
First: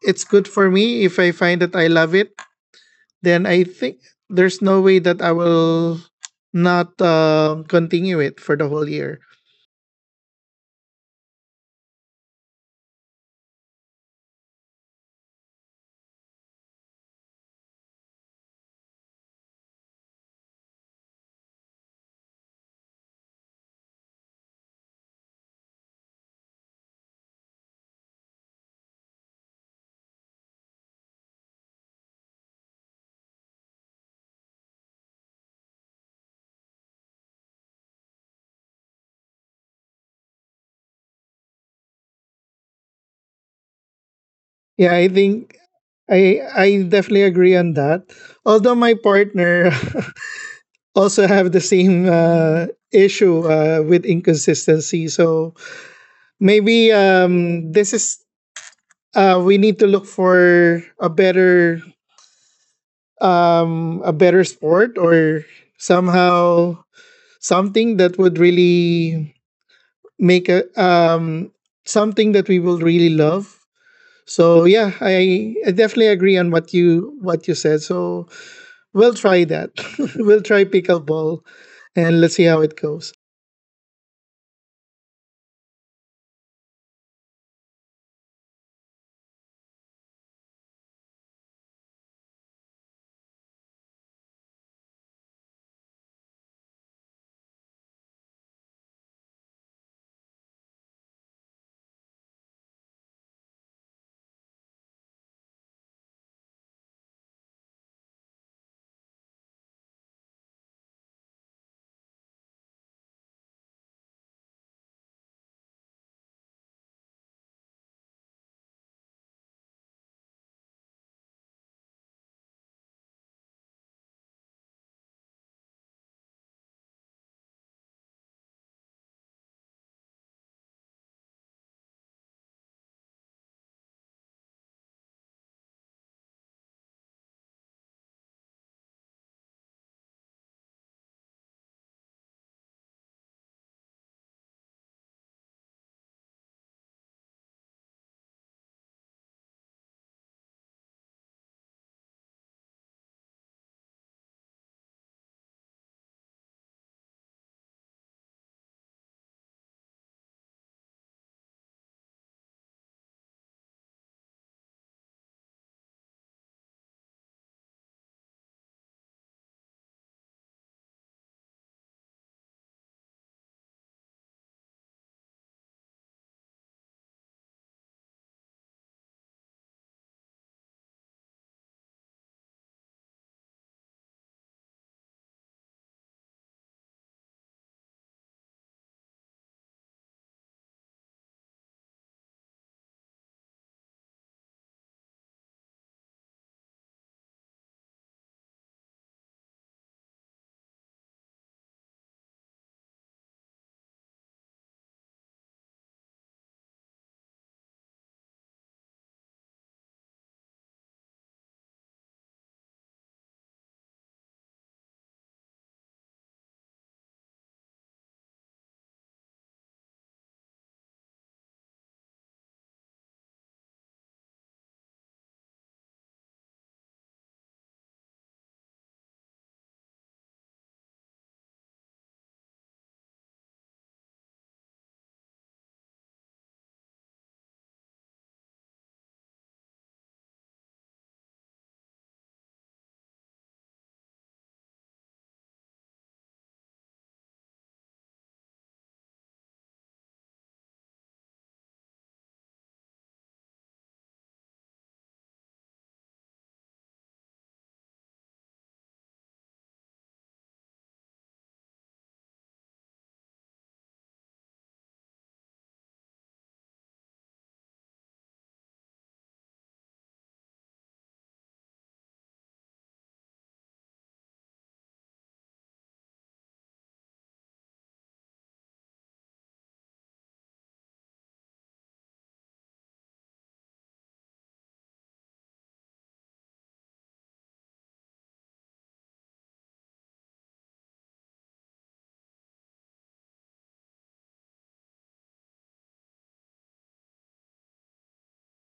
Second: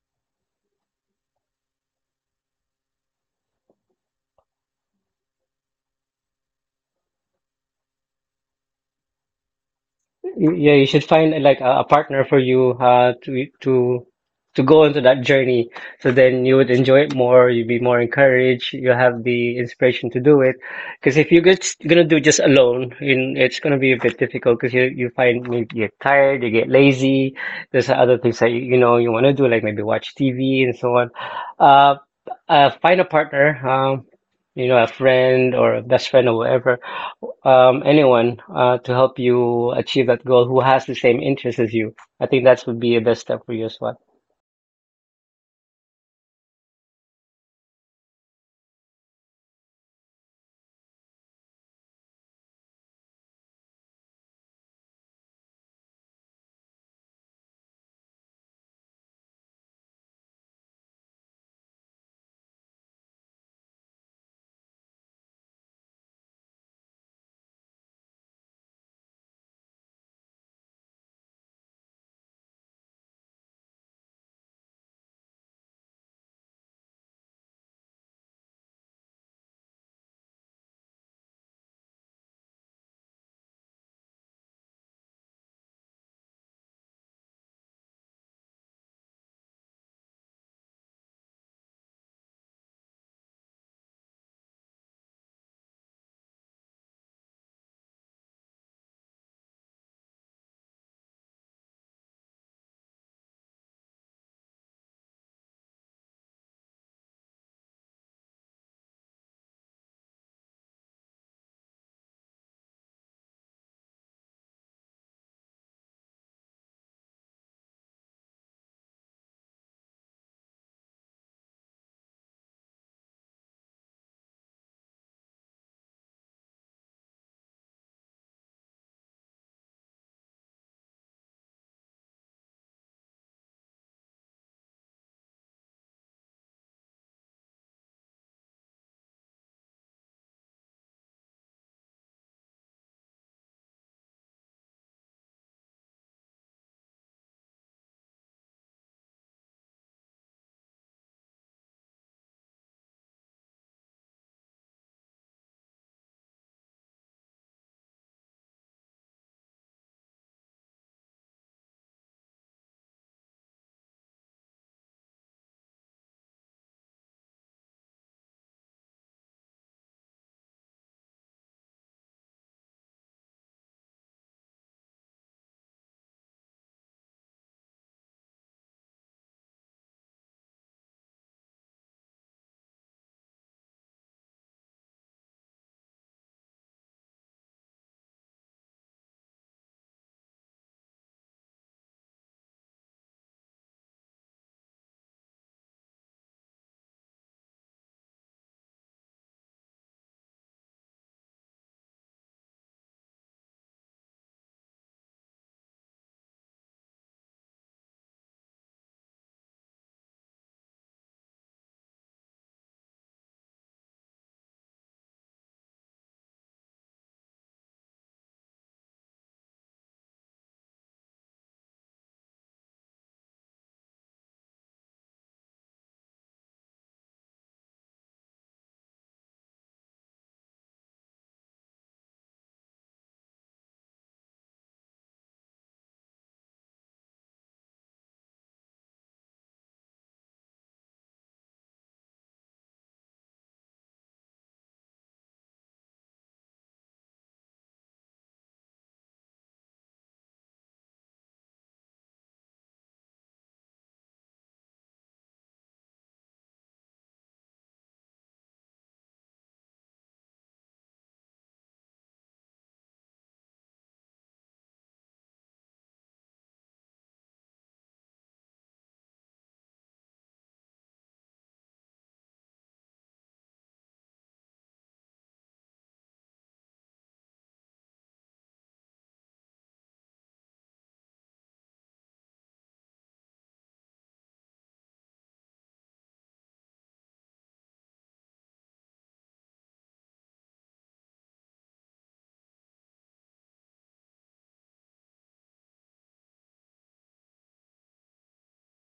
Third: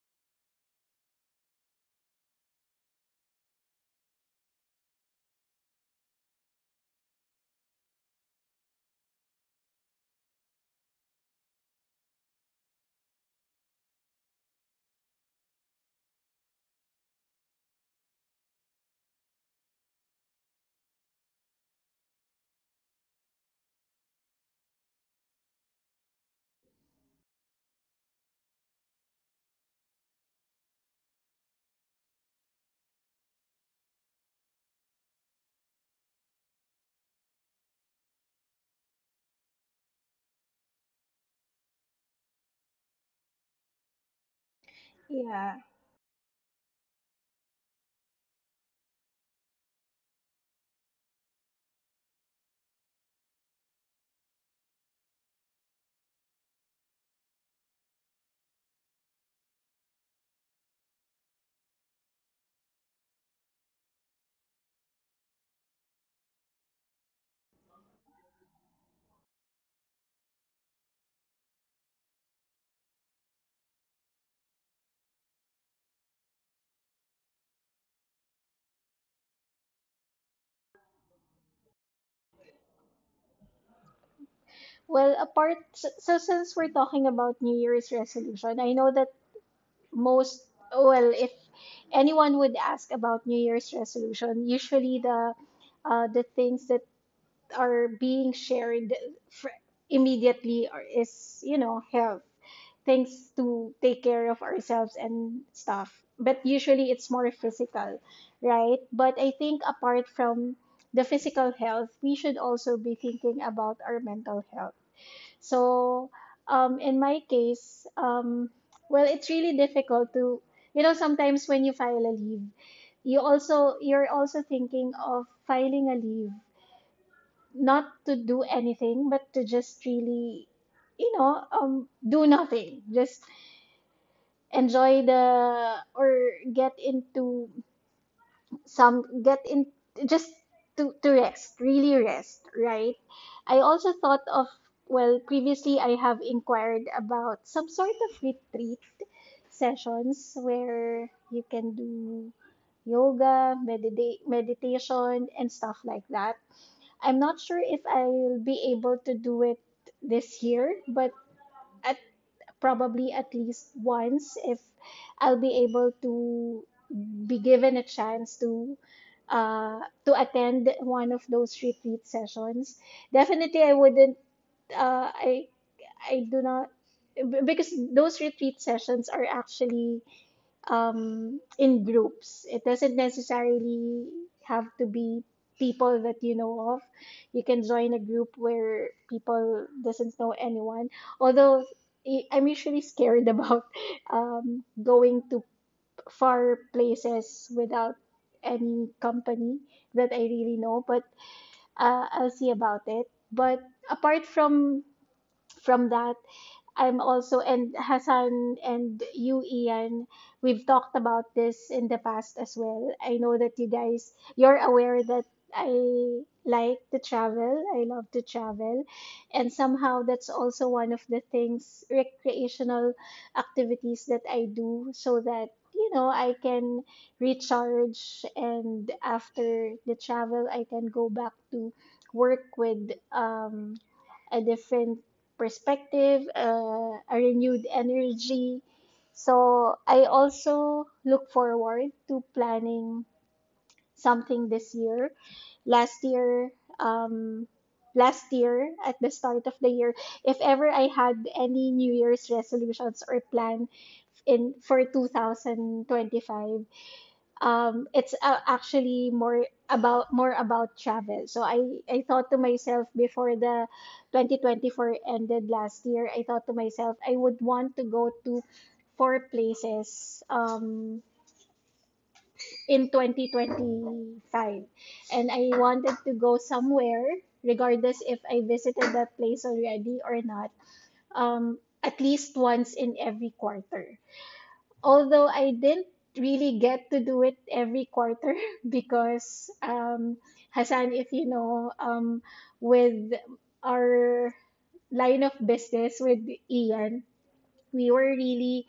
S3: it's good for me, if I find that I love it, then I think there's no way that I will not continue it for the whole year.
S2: Yeah, you should find like a partner for you to go into that journey. So then you would enjoy it more. You'd be more encouraged. You have the inspiration to do it. Because if you're just gonna do just alone, in it's gonna be a bit difficult. Because you find maybe you get tired, you get lazy. There's other things that you know you want to do, like maybe watch TV and so on. Uh, Find a partner. You know, a friend or a best friend or whatever, anyone to help you achieve that goal who has the same interests as you. I think that would be a best step for you as well.
S3: Yeah, I think I definitely agree on that. Although my partner also have the same issue with inconsistency, so maybe, this is, we need to look for a better, a better sport, or somehow something that would really make a something that we will really love. So yeah, I definitely agree on what you said. So we'll try that. We'll try pickleball, and let's see how it goes.
S1: Well, so since we're talking about New Year's resolution, I know that most well if anyone would ask about New Year's resolution, usually the things that are being shared fr- immediately, or is you know have things to take care of ourselves and stuff, but usually it's more physical, right? But I think apart from the physical health we should also be thinking about our mental health. So in my case, well, it's really difficult to, you know, sometimes when you file a leave, you also you're also thinking of filing a leave not to do anything, but to just really, you know, do nothing. Just enjoy the or get into some get in just to rest, really rest, right? I also thought of, well, previously I have inquired about some sort of retreat sessions where you can do yoga, meditation, and stuff like that. I'm not sure if I'll be able to do it this year, but at probably at least once, if I'll be able to be given a chance to attend one of those retreat sessions. Definitely, I wouldn't. I I do not, because those retreat sessions are actually in groups. It doesn't necessarily have to be people that you know of. You can join a group where people doesn't know anyone. Although I'm usually scared about going to far places without any company that I really know. But I'll see about it. But apart from that, I'm also, and Hassan and you, Ian, we've talked about this in the past as well. I know that you guys, you're aware that I like to travel. I love to travel. And somehow that's also one of the things, recreational activities that I do so that, you know, I can recharge, and after the travel, I can go back to work with, a different perspective, a renewed energy. So I also look forward to planning something this year. Last year, um, last year at the start of the year, if ever I had any New Year's resolutions or plan in for 2025, it's actually more about travel. So I thought to myself before the 2024 ended last year, I thought to myself I would want to go to 4 places, in 2025. And I wanted to go somewhere regardless if I visited that place already or not. At least once in every quarter. Although I didn't really get to do it every quarter because, Hassan, if you know, with our line of business with Ian, we were really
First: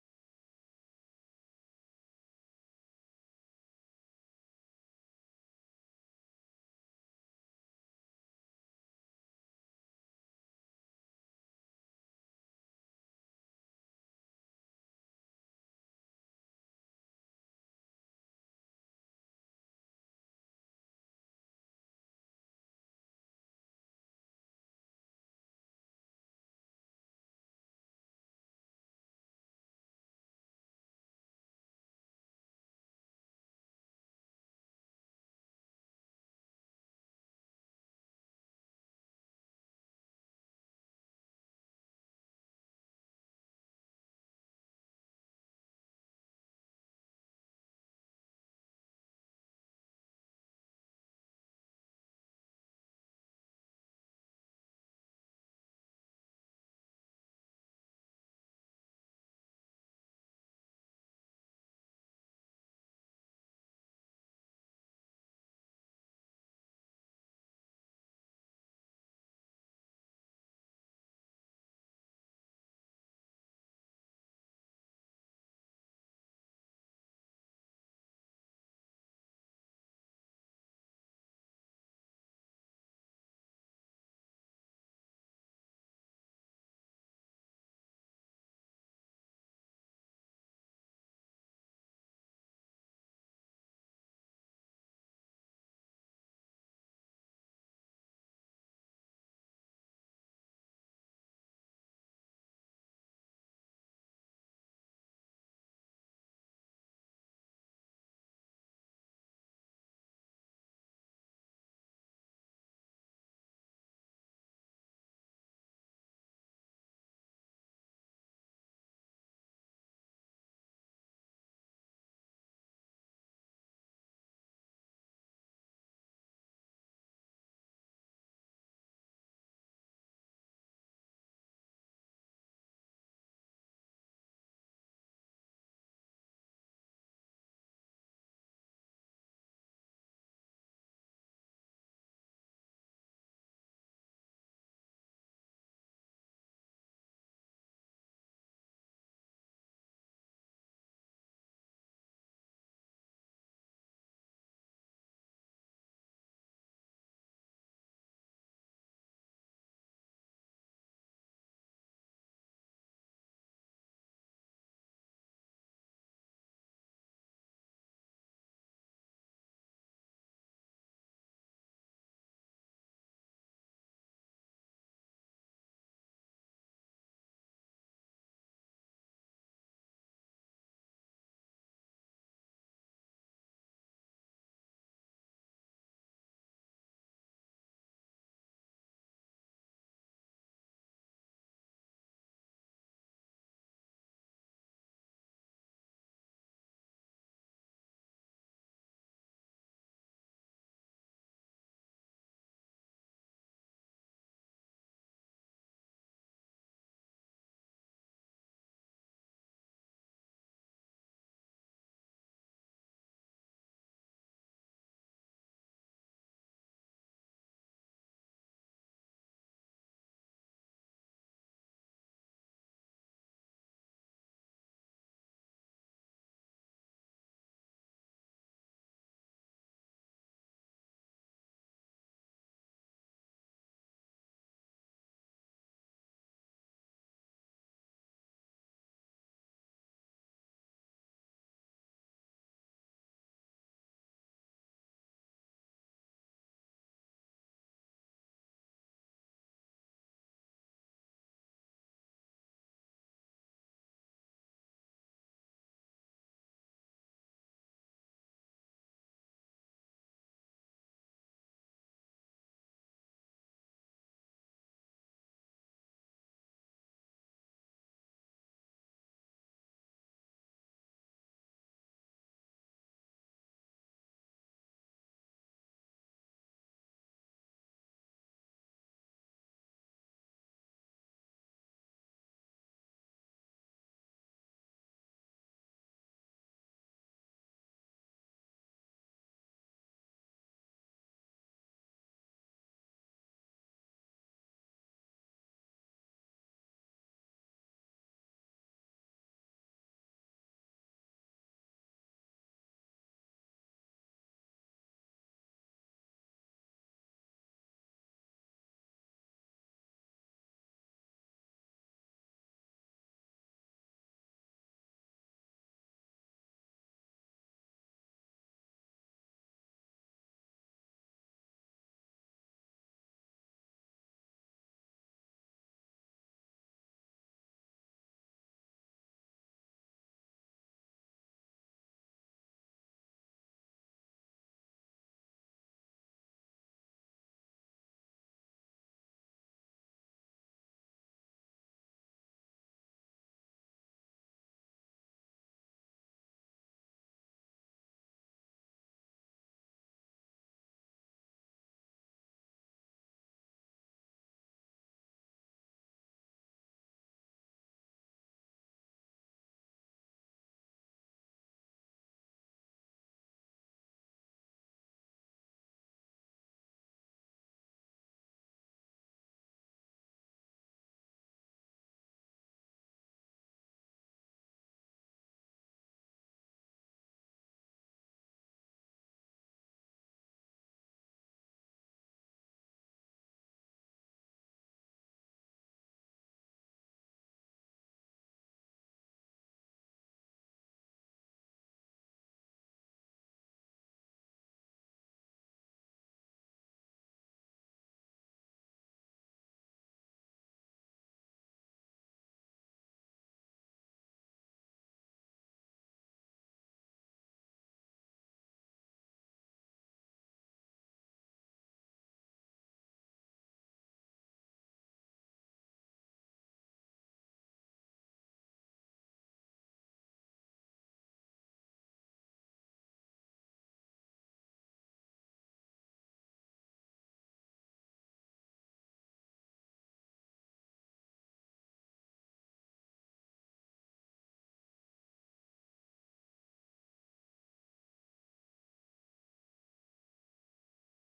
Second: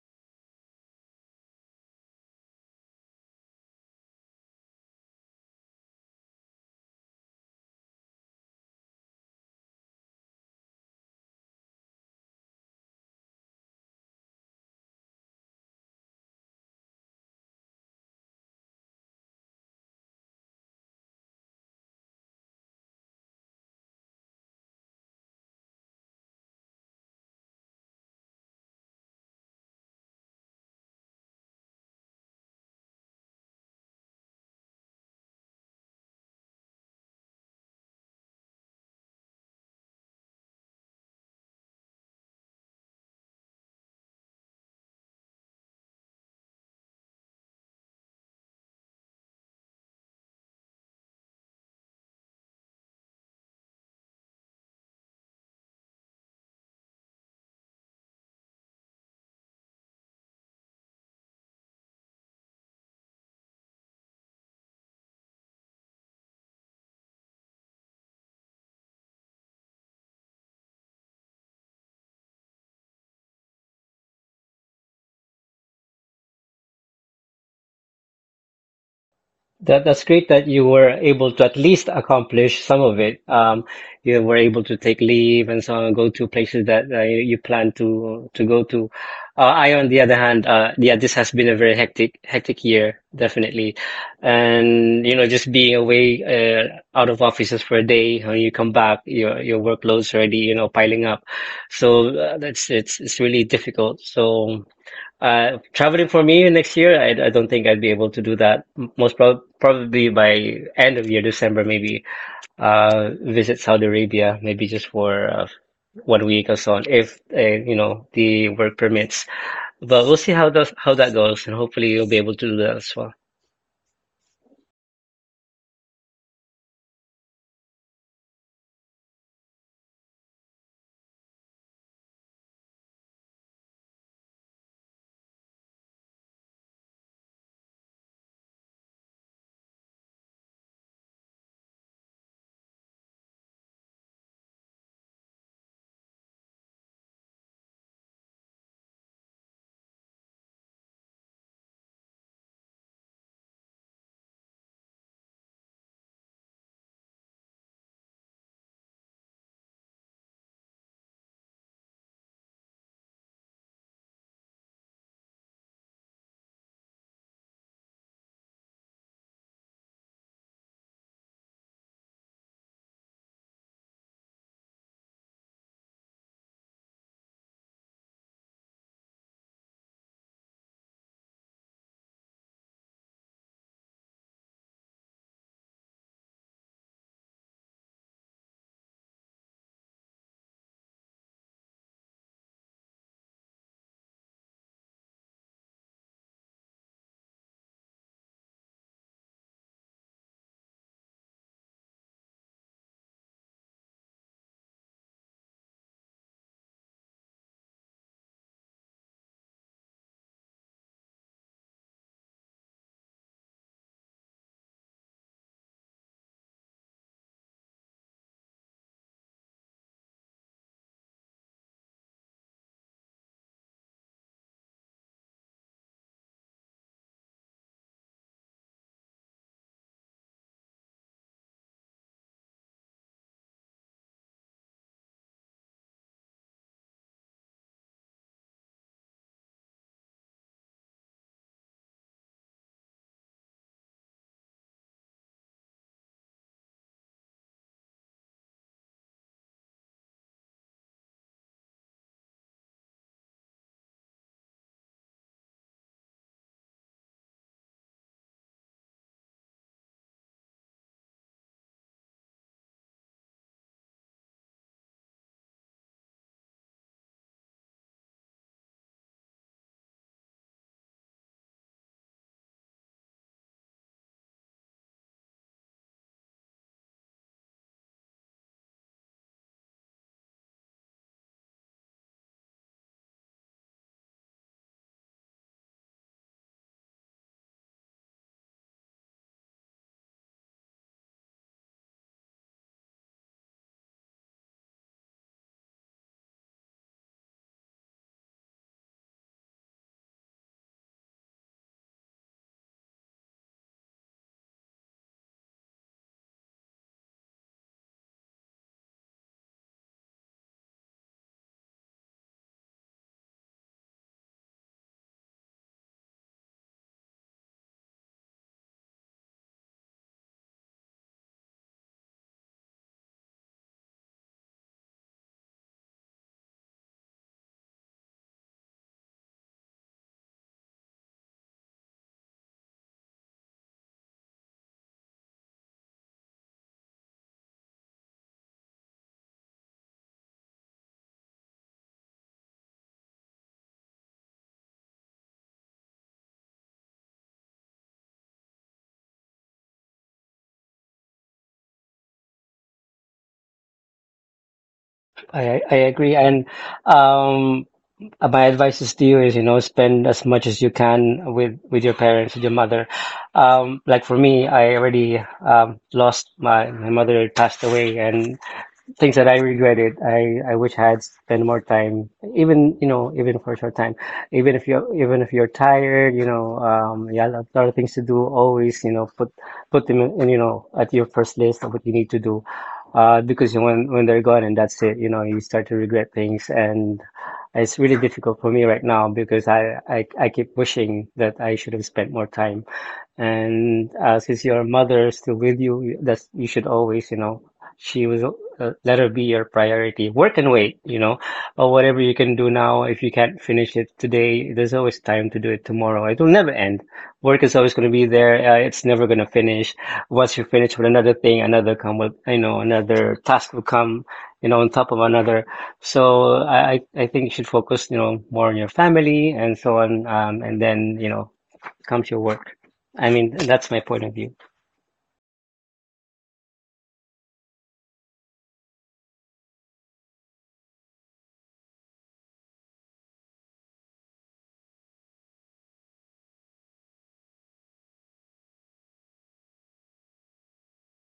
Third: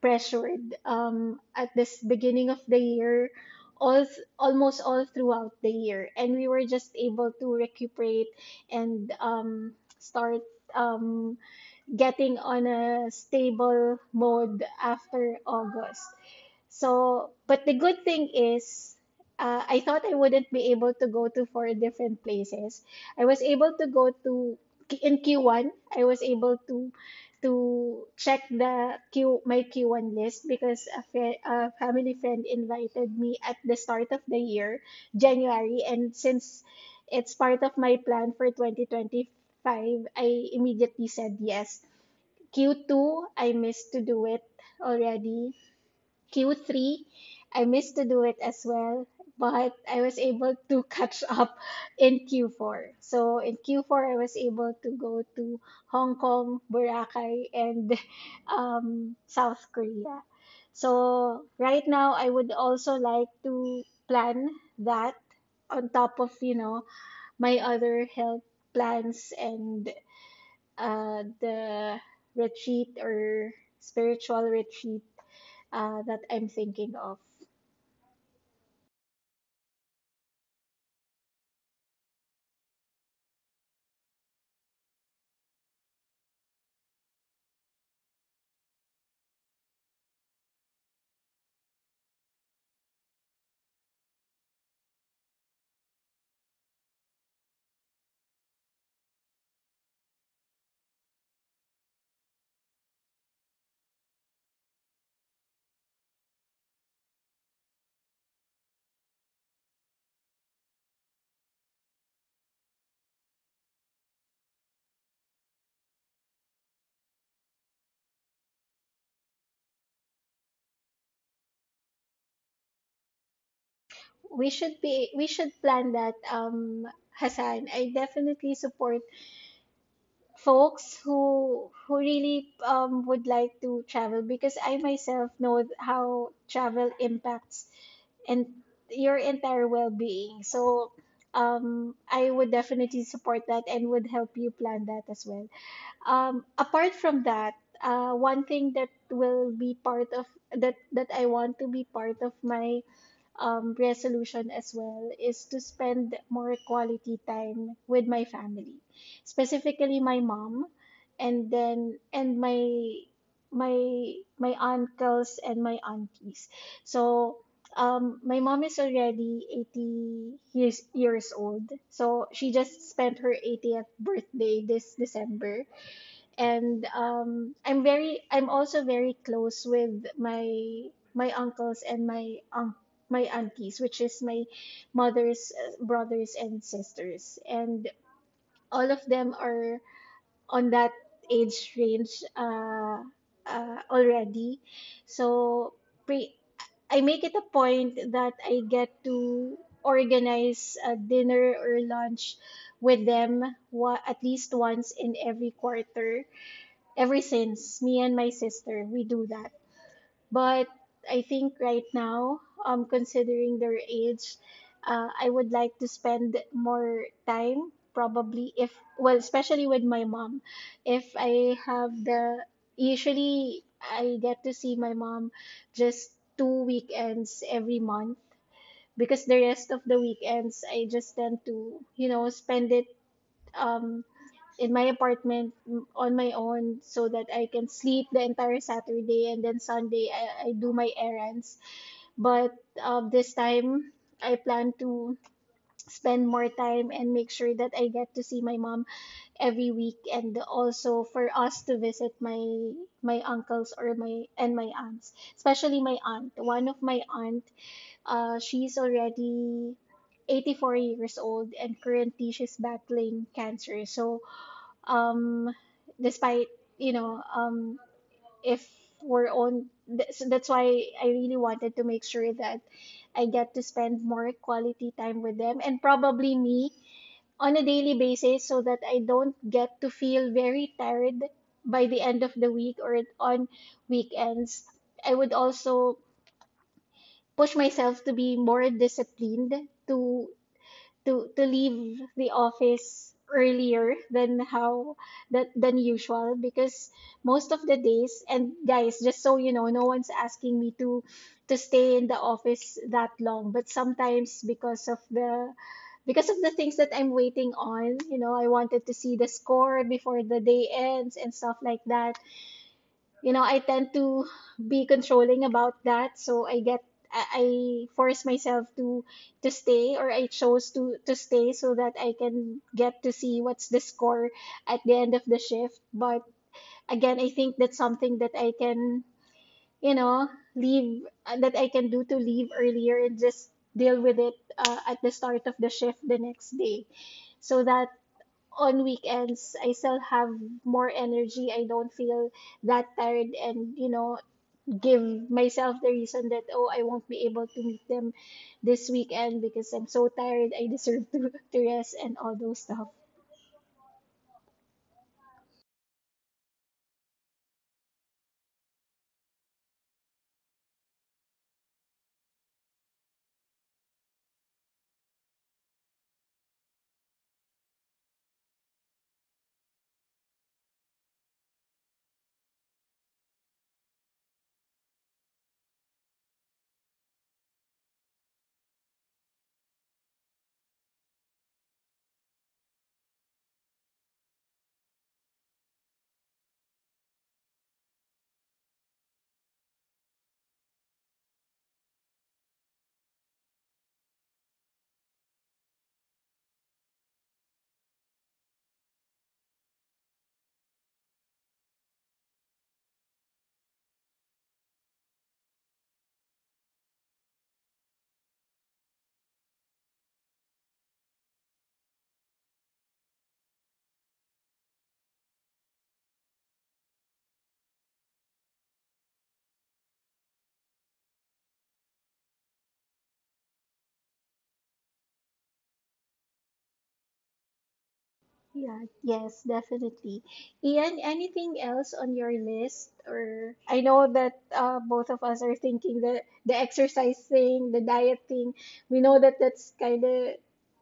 S1: pressured, at this beginning of the year, almost all throughout the year, and we were just able to recuperate and start, um, getting on a stable mode after August. So, but the good thing is, I thought I wouldn't be able to go to 4 different places. I was able to go to in Q1. I was able to check the Q my Q1 list because a family friend invited me at the start of the year, January, and since it's part of my plan for 2025, I immediately said yes. Q2, I missed to do it already. Q3, I missed to do it as well, but I was able to catch up in Q4. So in Q4, I was able to go to Hong Kong, Boracay, and South Korea. So right now, I would also like to plan that on top of, you know, my other health plans and the retreat or spiritual retreat that I'm thinking of.
S2: That's great that you were able to at least accomplish some of it. You were able to take leave and so on, go to places that you plan to go to. I, on the other hand, yeah, this has been a very hectic year, definitely, and you know, just being away out of offices for a day, when you come back, your workload's already you know piling up, so that's it's really difficult. Traveling for me next year, I don't think I'd be able to do that. Most probably by end of year, December, maybe visit Saudi Arabia, maybe just for one week or so on, if you know the work permits. But we'll see how that goes, and hopefully you'll be able to do that as well.
S1: We should plan that, Hassan. I definitely support folks who really, would like to travel, because I myself know how travel impacts and your entire well-being. So I would definitely support that and would help you plan that as well. Apart from that, one thing that will be part of that I want to be part of my resolution as well is to spend more quality time with my family, specifically my mom, and then and my my my uncles and my aunties. So my mom is already 80 years, years old. So she just spent her 80th birthday this December. And I'm also very close with my my uncles and my my aunties, which is my mother's brothers and sisters, and all of them are on that age range, already. So pre I make it a point that I get to organize a dinner or lunch with them at least once in every quarter. Ever since me and my sister, we do that. But I think right now, considering their age, I would like to spend more time, probably if well, especially with my mom, if I have the, usually I get to see my mom just 2 weekends every month because the rest of the weekends I just tend to, you know, spend it um in my apartment on my own, so that I can sleep the entire Saturday, and then Sunday I do my errands. But this time I plan to spend more time and make sure that I get to see my mom every week, and also for us to visit my my uncles or my aunts, especially my aunt. One of my aunt, she's already 84 years old and currently she's battling cancer. So um despite, you know, if so that's why I really wanted to make sure that I get to spend more quality time with them, and probably me on a daily basis, so that I don't get to feel very tired by the end of the week or on weekends. I would also push myself to be more disciplined to to leave the office earlier than how that than usual, because most of the days, and guys, just so you know, no one's asking me to stay in the office that long, but sometimes because of the things that I'm waiting on, you know, I wanted to see the score before the day ends and stuff like that. You know, I tend to be controlling about that, so I get I I force myself to stay, or I chose to stay so that I can get to see what's the score at the end of the shift. But again, I think that's something that I can, you know, leave that I can do to leave earlier and just deal with it at the start of the shift the next day. So that on weekends I still have more energy. I don't feel that tired, and, you know, give myself the reason that, oh, I won't be able to meet them this weekend because I'm so tired, I deserve to, to rest and all those stuff.
S2: I agree, and um, my advice is to you is you know spend as much as you can with your parents, with your mother. Like for me, I already lost my mother passed away, and things that I regretted. I wish I had spent more time, even you know, even for a short time. Even if you're tired, you know, you have a lot of things to do. Always, you know, put them in, you know, at your first list of what you need to do, because when they're gone and that's it, you know, you start to regret things, and it's really difficult for me right now because I keep wishing that I should have spent more time and since your mother is still with you, that's you should always, you know, she was let her be your priority. Work and wait, you know, or whatever you can do now. If you can't finish it today, there's always time to do it tomorrow. It will never end. Work is always going to be there. It's never going to finish. Once you finish with another thing, another come with, you know, another task will come, you know, on top of another. So I think you should focus, you know, more on your family and so on, and then, you know comes your work. I mean, that's my point of view.
S1: Yeah, yes, definitely. Ian, anything else on your list? Or I know that both of us are thinking the exercise thing, the diet thing. We know that that's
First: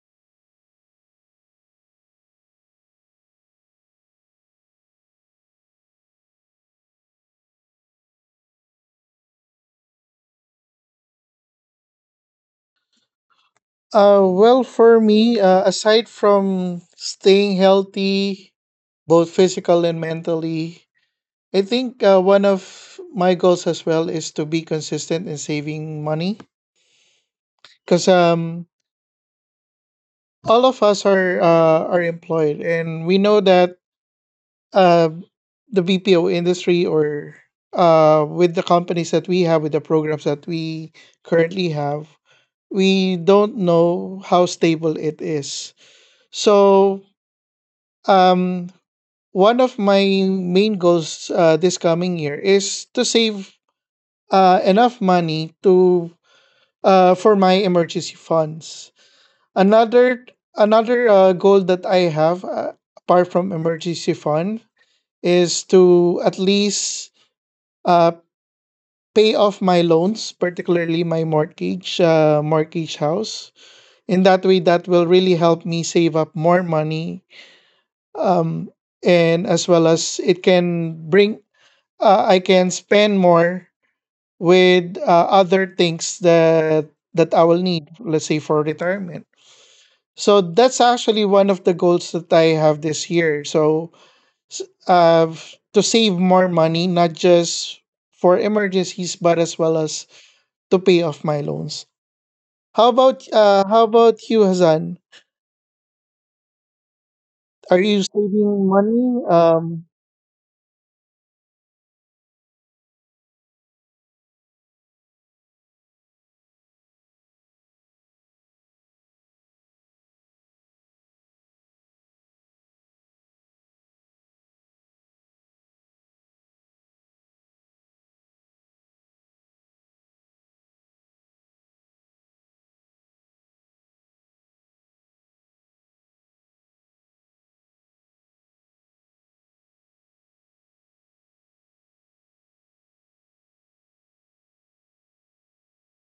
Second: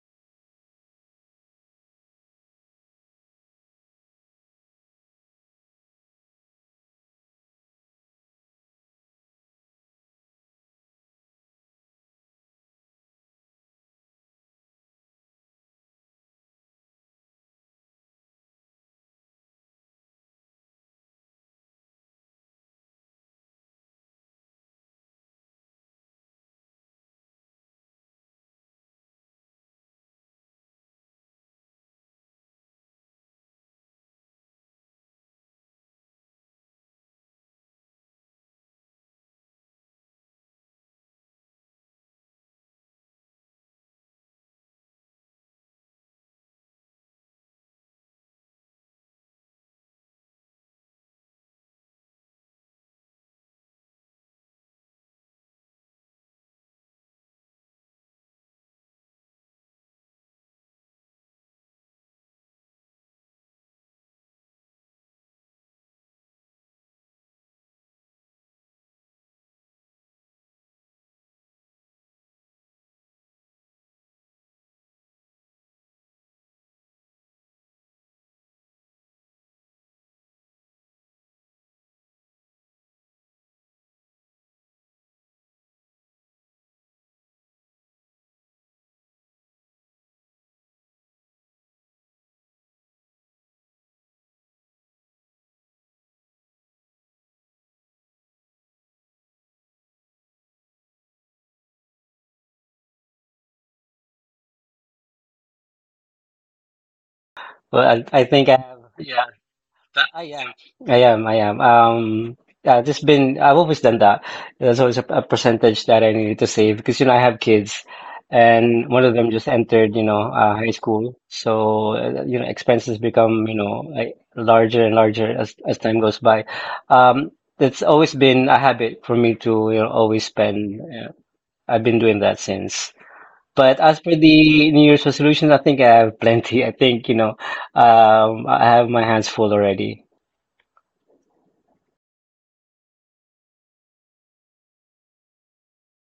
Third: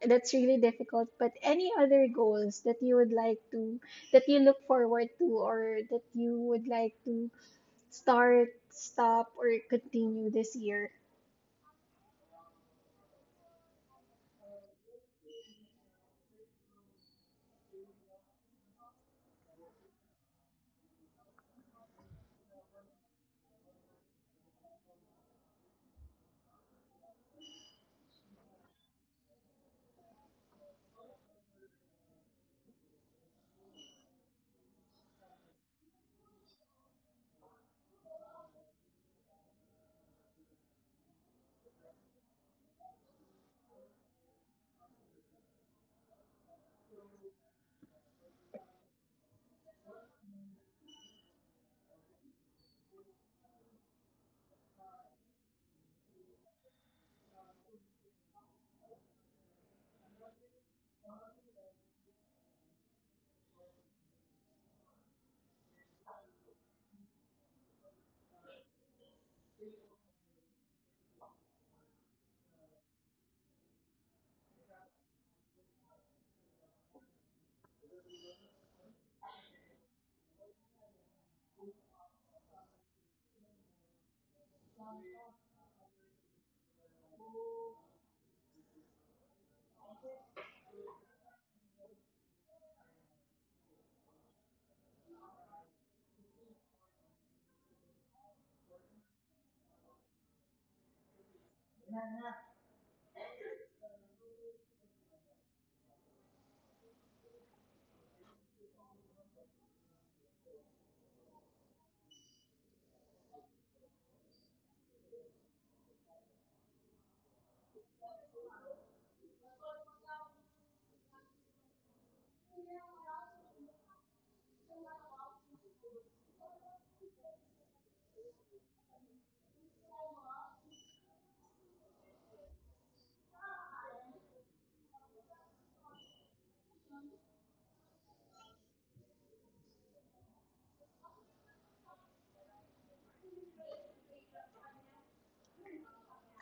S1: that's really difficult, but any other goals that you would like to, that you would like to start, stop, or continue this year?
S3: Well, for me, aside from staying healthy, both physical and mentally, I think one of my goals as well is to be consistent in saving money, because all of us are employed, and we know that, uh, the BPO industry, or, with the companies that we have, with the programs that we currently have, we don't know how stable it is. So, um, one of my main goals, this coming year, is to save enough money to for my emergency funds. Another another goal that I have, apart from emergency fund, is to at least uh, pay off my loans, particularly my mortgage house. In that way, that will really help me save up more money, um, and as well, as it can bring I can spend more with other things that I will need, let's say for retirement. So that's actually one of the goals that I have this year. So s- to save more money, not just for emergencies, but as well as to pay off my loans. How about you, Hazan? Are
S2: But
S3: you
S2: I think I
S3: saving
S2: have,
S3: money?
S2: yeah, that- I am. I am, I am. Yeah, just been, I've always done that. There's always a percentage that I needed to save because, you know, I have kids and one of them just entered, you know, high school. So, you know, expenses become, you know, like larger and larger as time goes by. Um, it's always been a habit for me to, you know, always spend. I've been doing that since. But as for the New Year's resolutions, I think I have plenty. I think, you know, I have my hands full already.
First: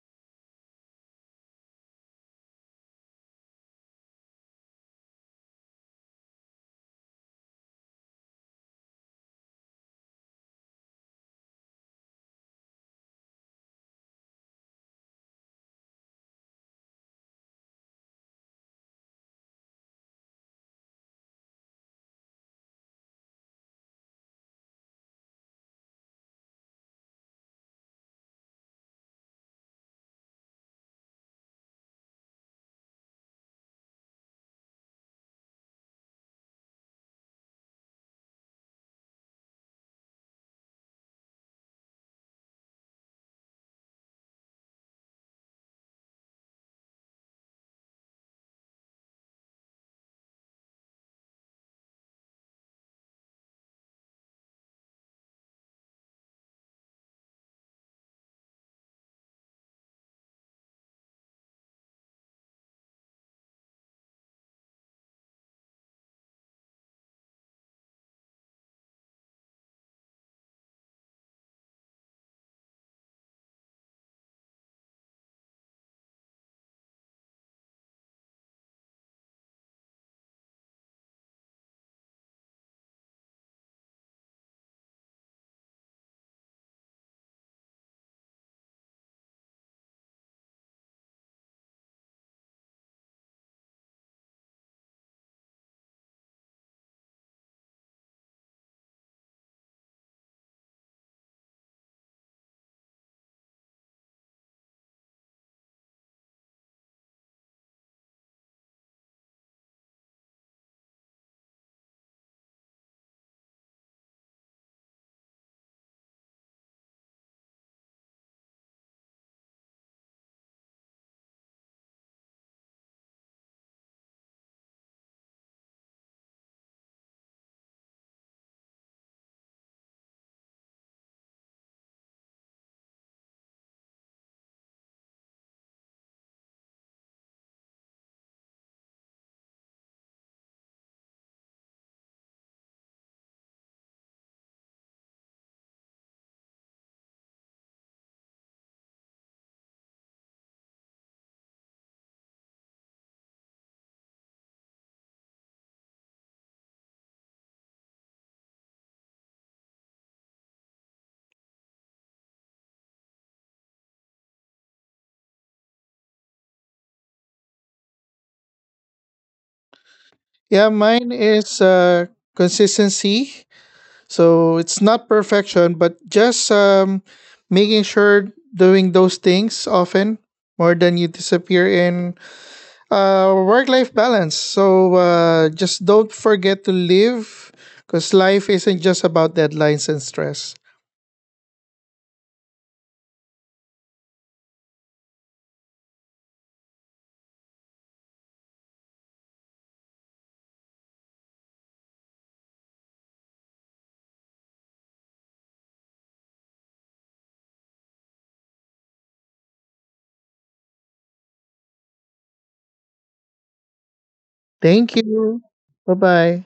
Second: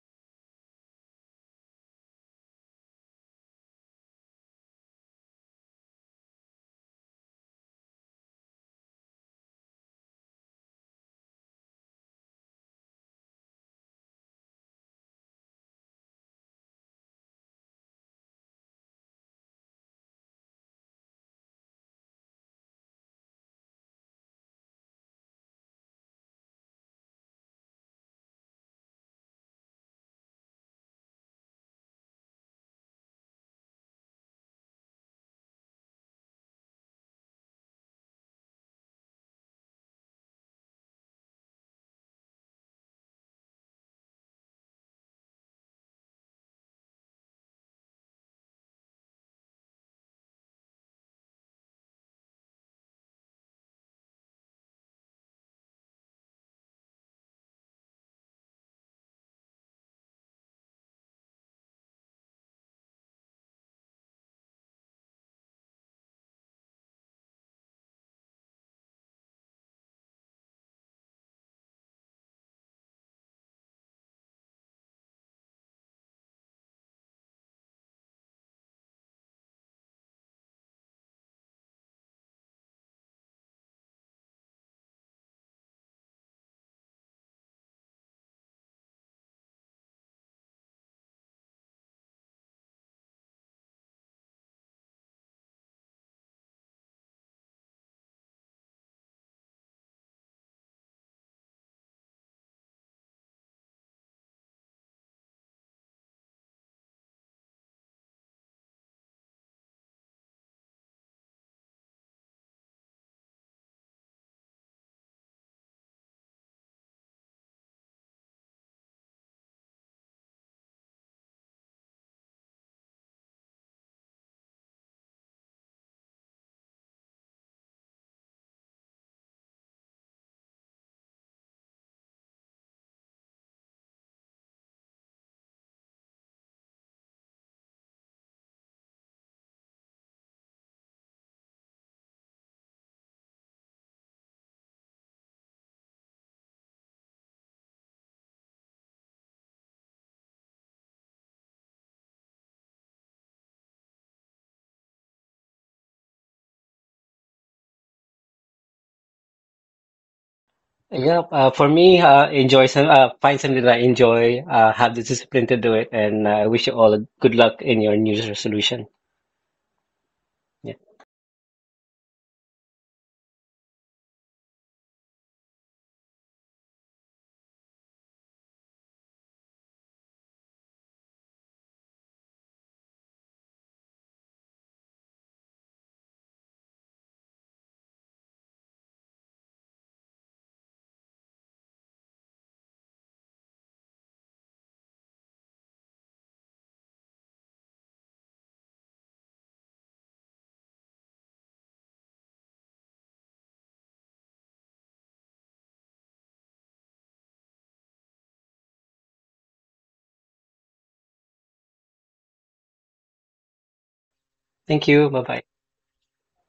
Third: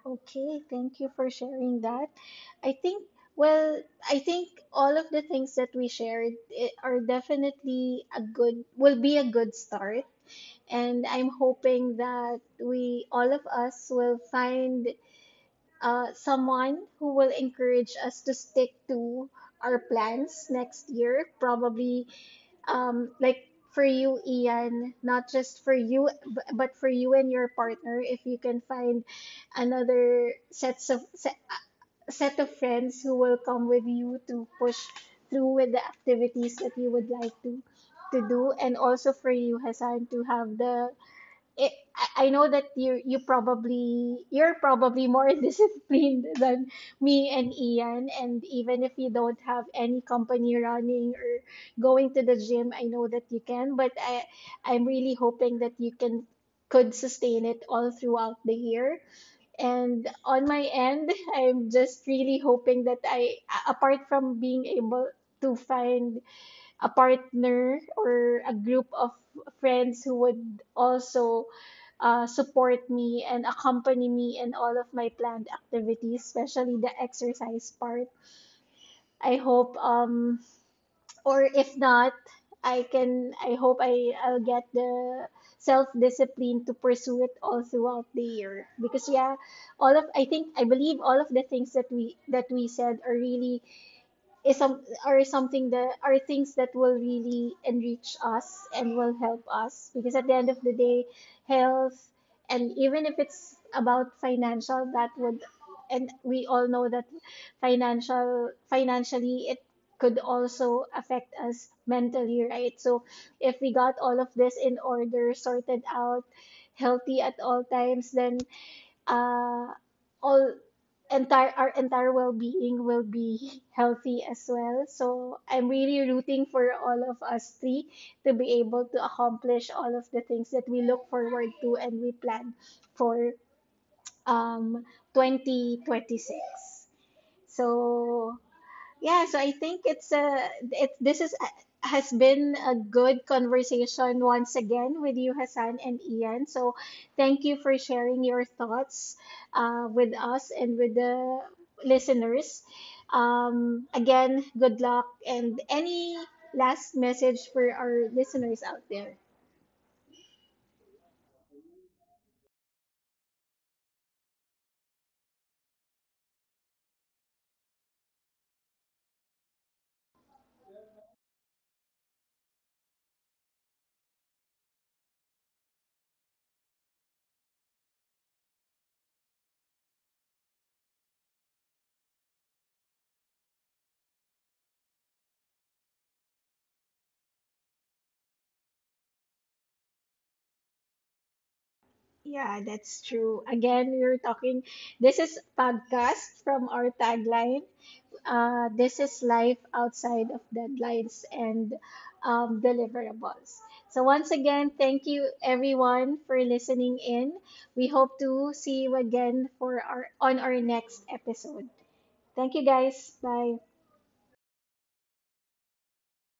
S1: Okay, thank you for sharing that. I think, well, I think all of the things that we shared, are definitely a good, will be a good start. And I'm hoping that we, all of us, will find someone who will encourage us to stick to our plans next year. Probably like for you, Ian, not just for you, but for you and your partner, if you can find another sets of set, set of friends who will come with you to push through with the activities that you would like to do, and also for you, Hassan, to have I know that you probably you're probably more disciplined than me and Ian, and even if you don't have any company running or going to the gym, I know that you can. But I'm really hoping that you can could sustain it all throughout the year. And on my end, I'm just really hoping that I apart from being able to find a partner or a group of friends who would also support me and accompany me in all of my planned activities, especially the exercise part. I hope, or if not, I can. I hope I'll get the self discipline to pursue it all throughout the year. Because yeah, all of I think I believe all of the things that we said are really is some are something that are things that will really enrich us and will help us, because at the end of the day, health, and even if it's about financial that would, and we all know that financially it could also affect us mentally, right? So if we got all of this in order, sorted out, healthy at all times, then uh all entire our entire well-being will be healthy as well. So I'm really rooting for all of us three to be able to accomplish all of the things that we look forward to and we plan for um 2026. So yeah, so I think it's a it this is has been a good conversation once again with you, Hassan and Ian. So thank you for sharing your thoughts with us and with the listeners. Again, good luck, and any last message for our listeners out there.
S2: Yeah, for me, enjoy some, find something that I enjoy, have the discipline to do it, and I wish you all good luck in your New Year's resolution.
S3: Yeah,
S2: Yeah.
S3: mine is consistency. So it's not perfection, but just making sure doing those things often more than you disappear in work life balance. So just don't forget to live, because life isn't just about deadlines and stress.
S1: Yeah, that's true. Again, we are talking. This is podcast from our tagline. This is life outside of deadlines and, deliverables. So, once again, thank you everyone for listening in. We hope to see you again for our next episode. Thank you guys. Bye.
S2: Thank
S3: Thank
S2: you, bye bye.
S3: you. Bye bye.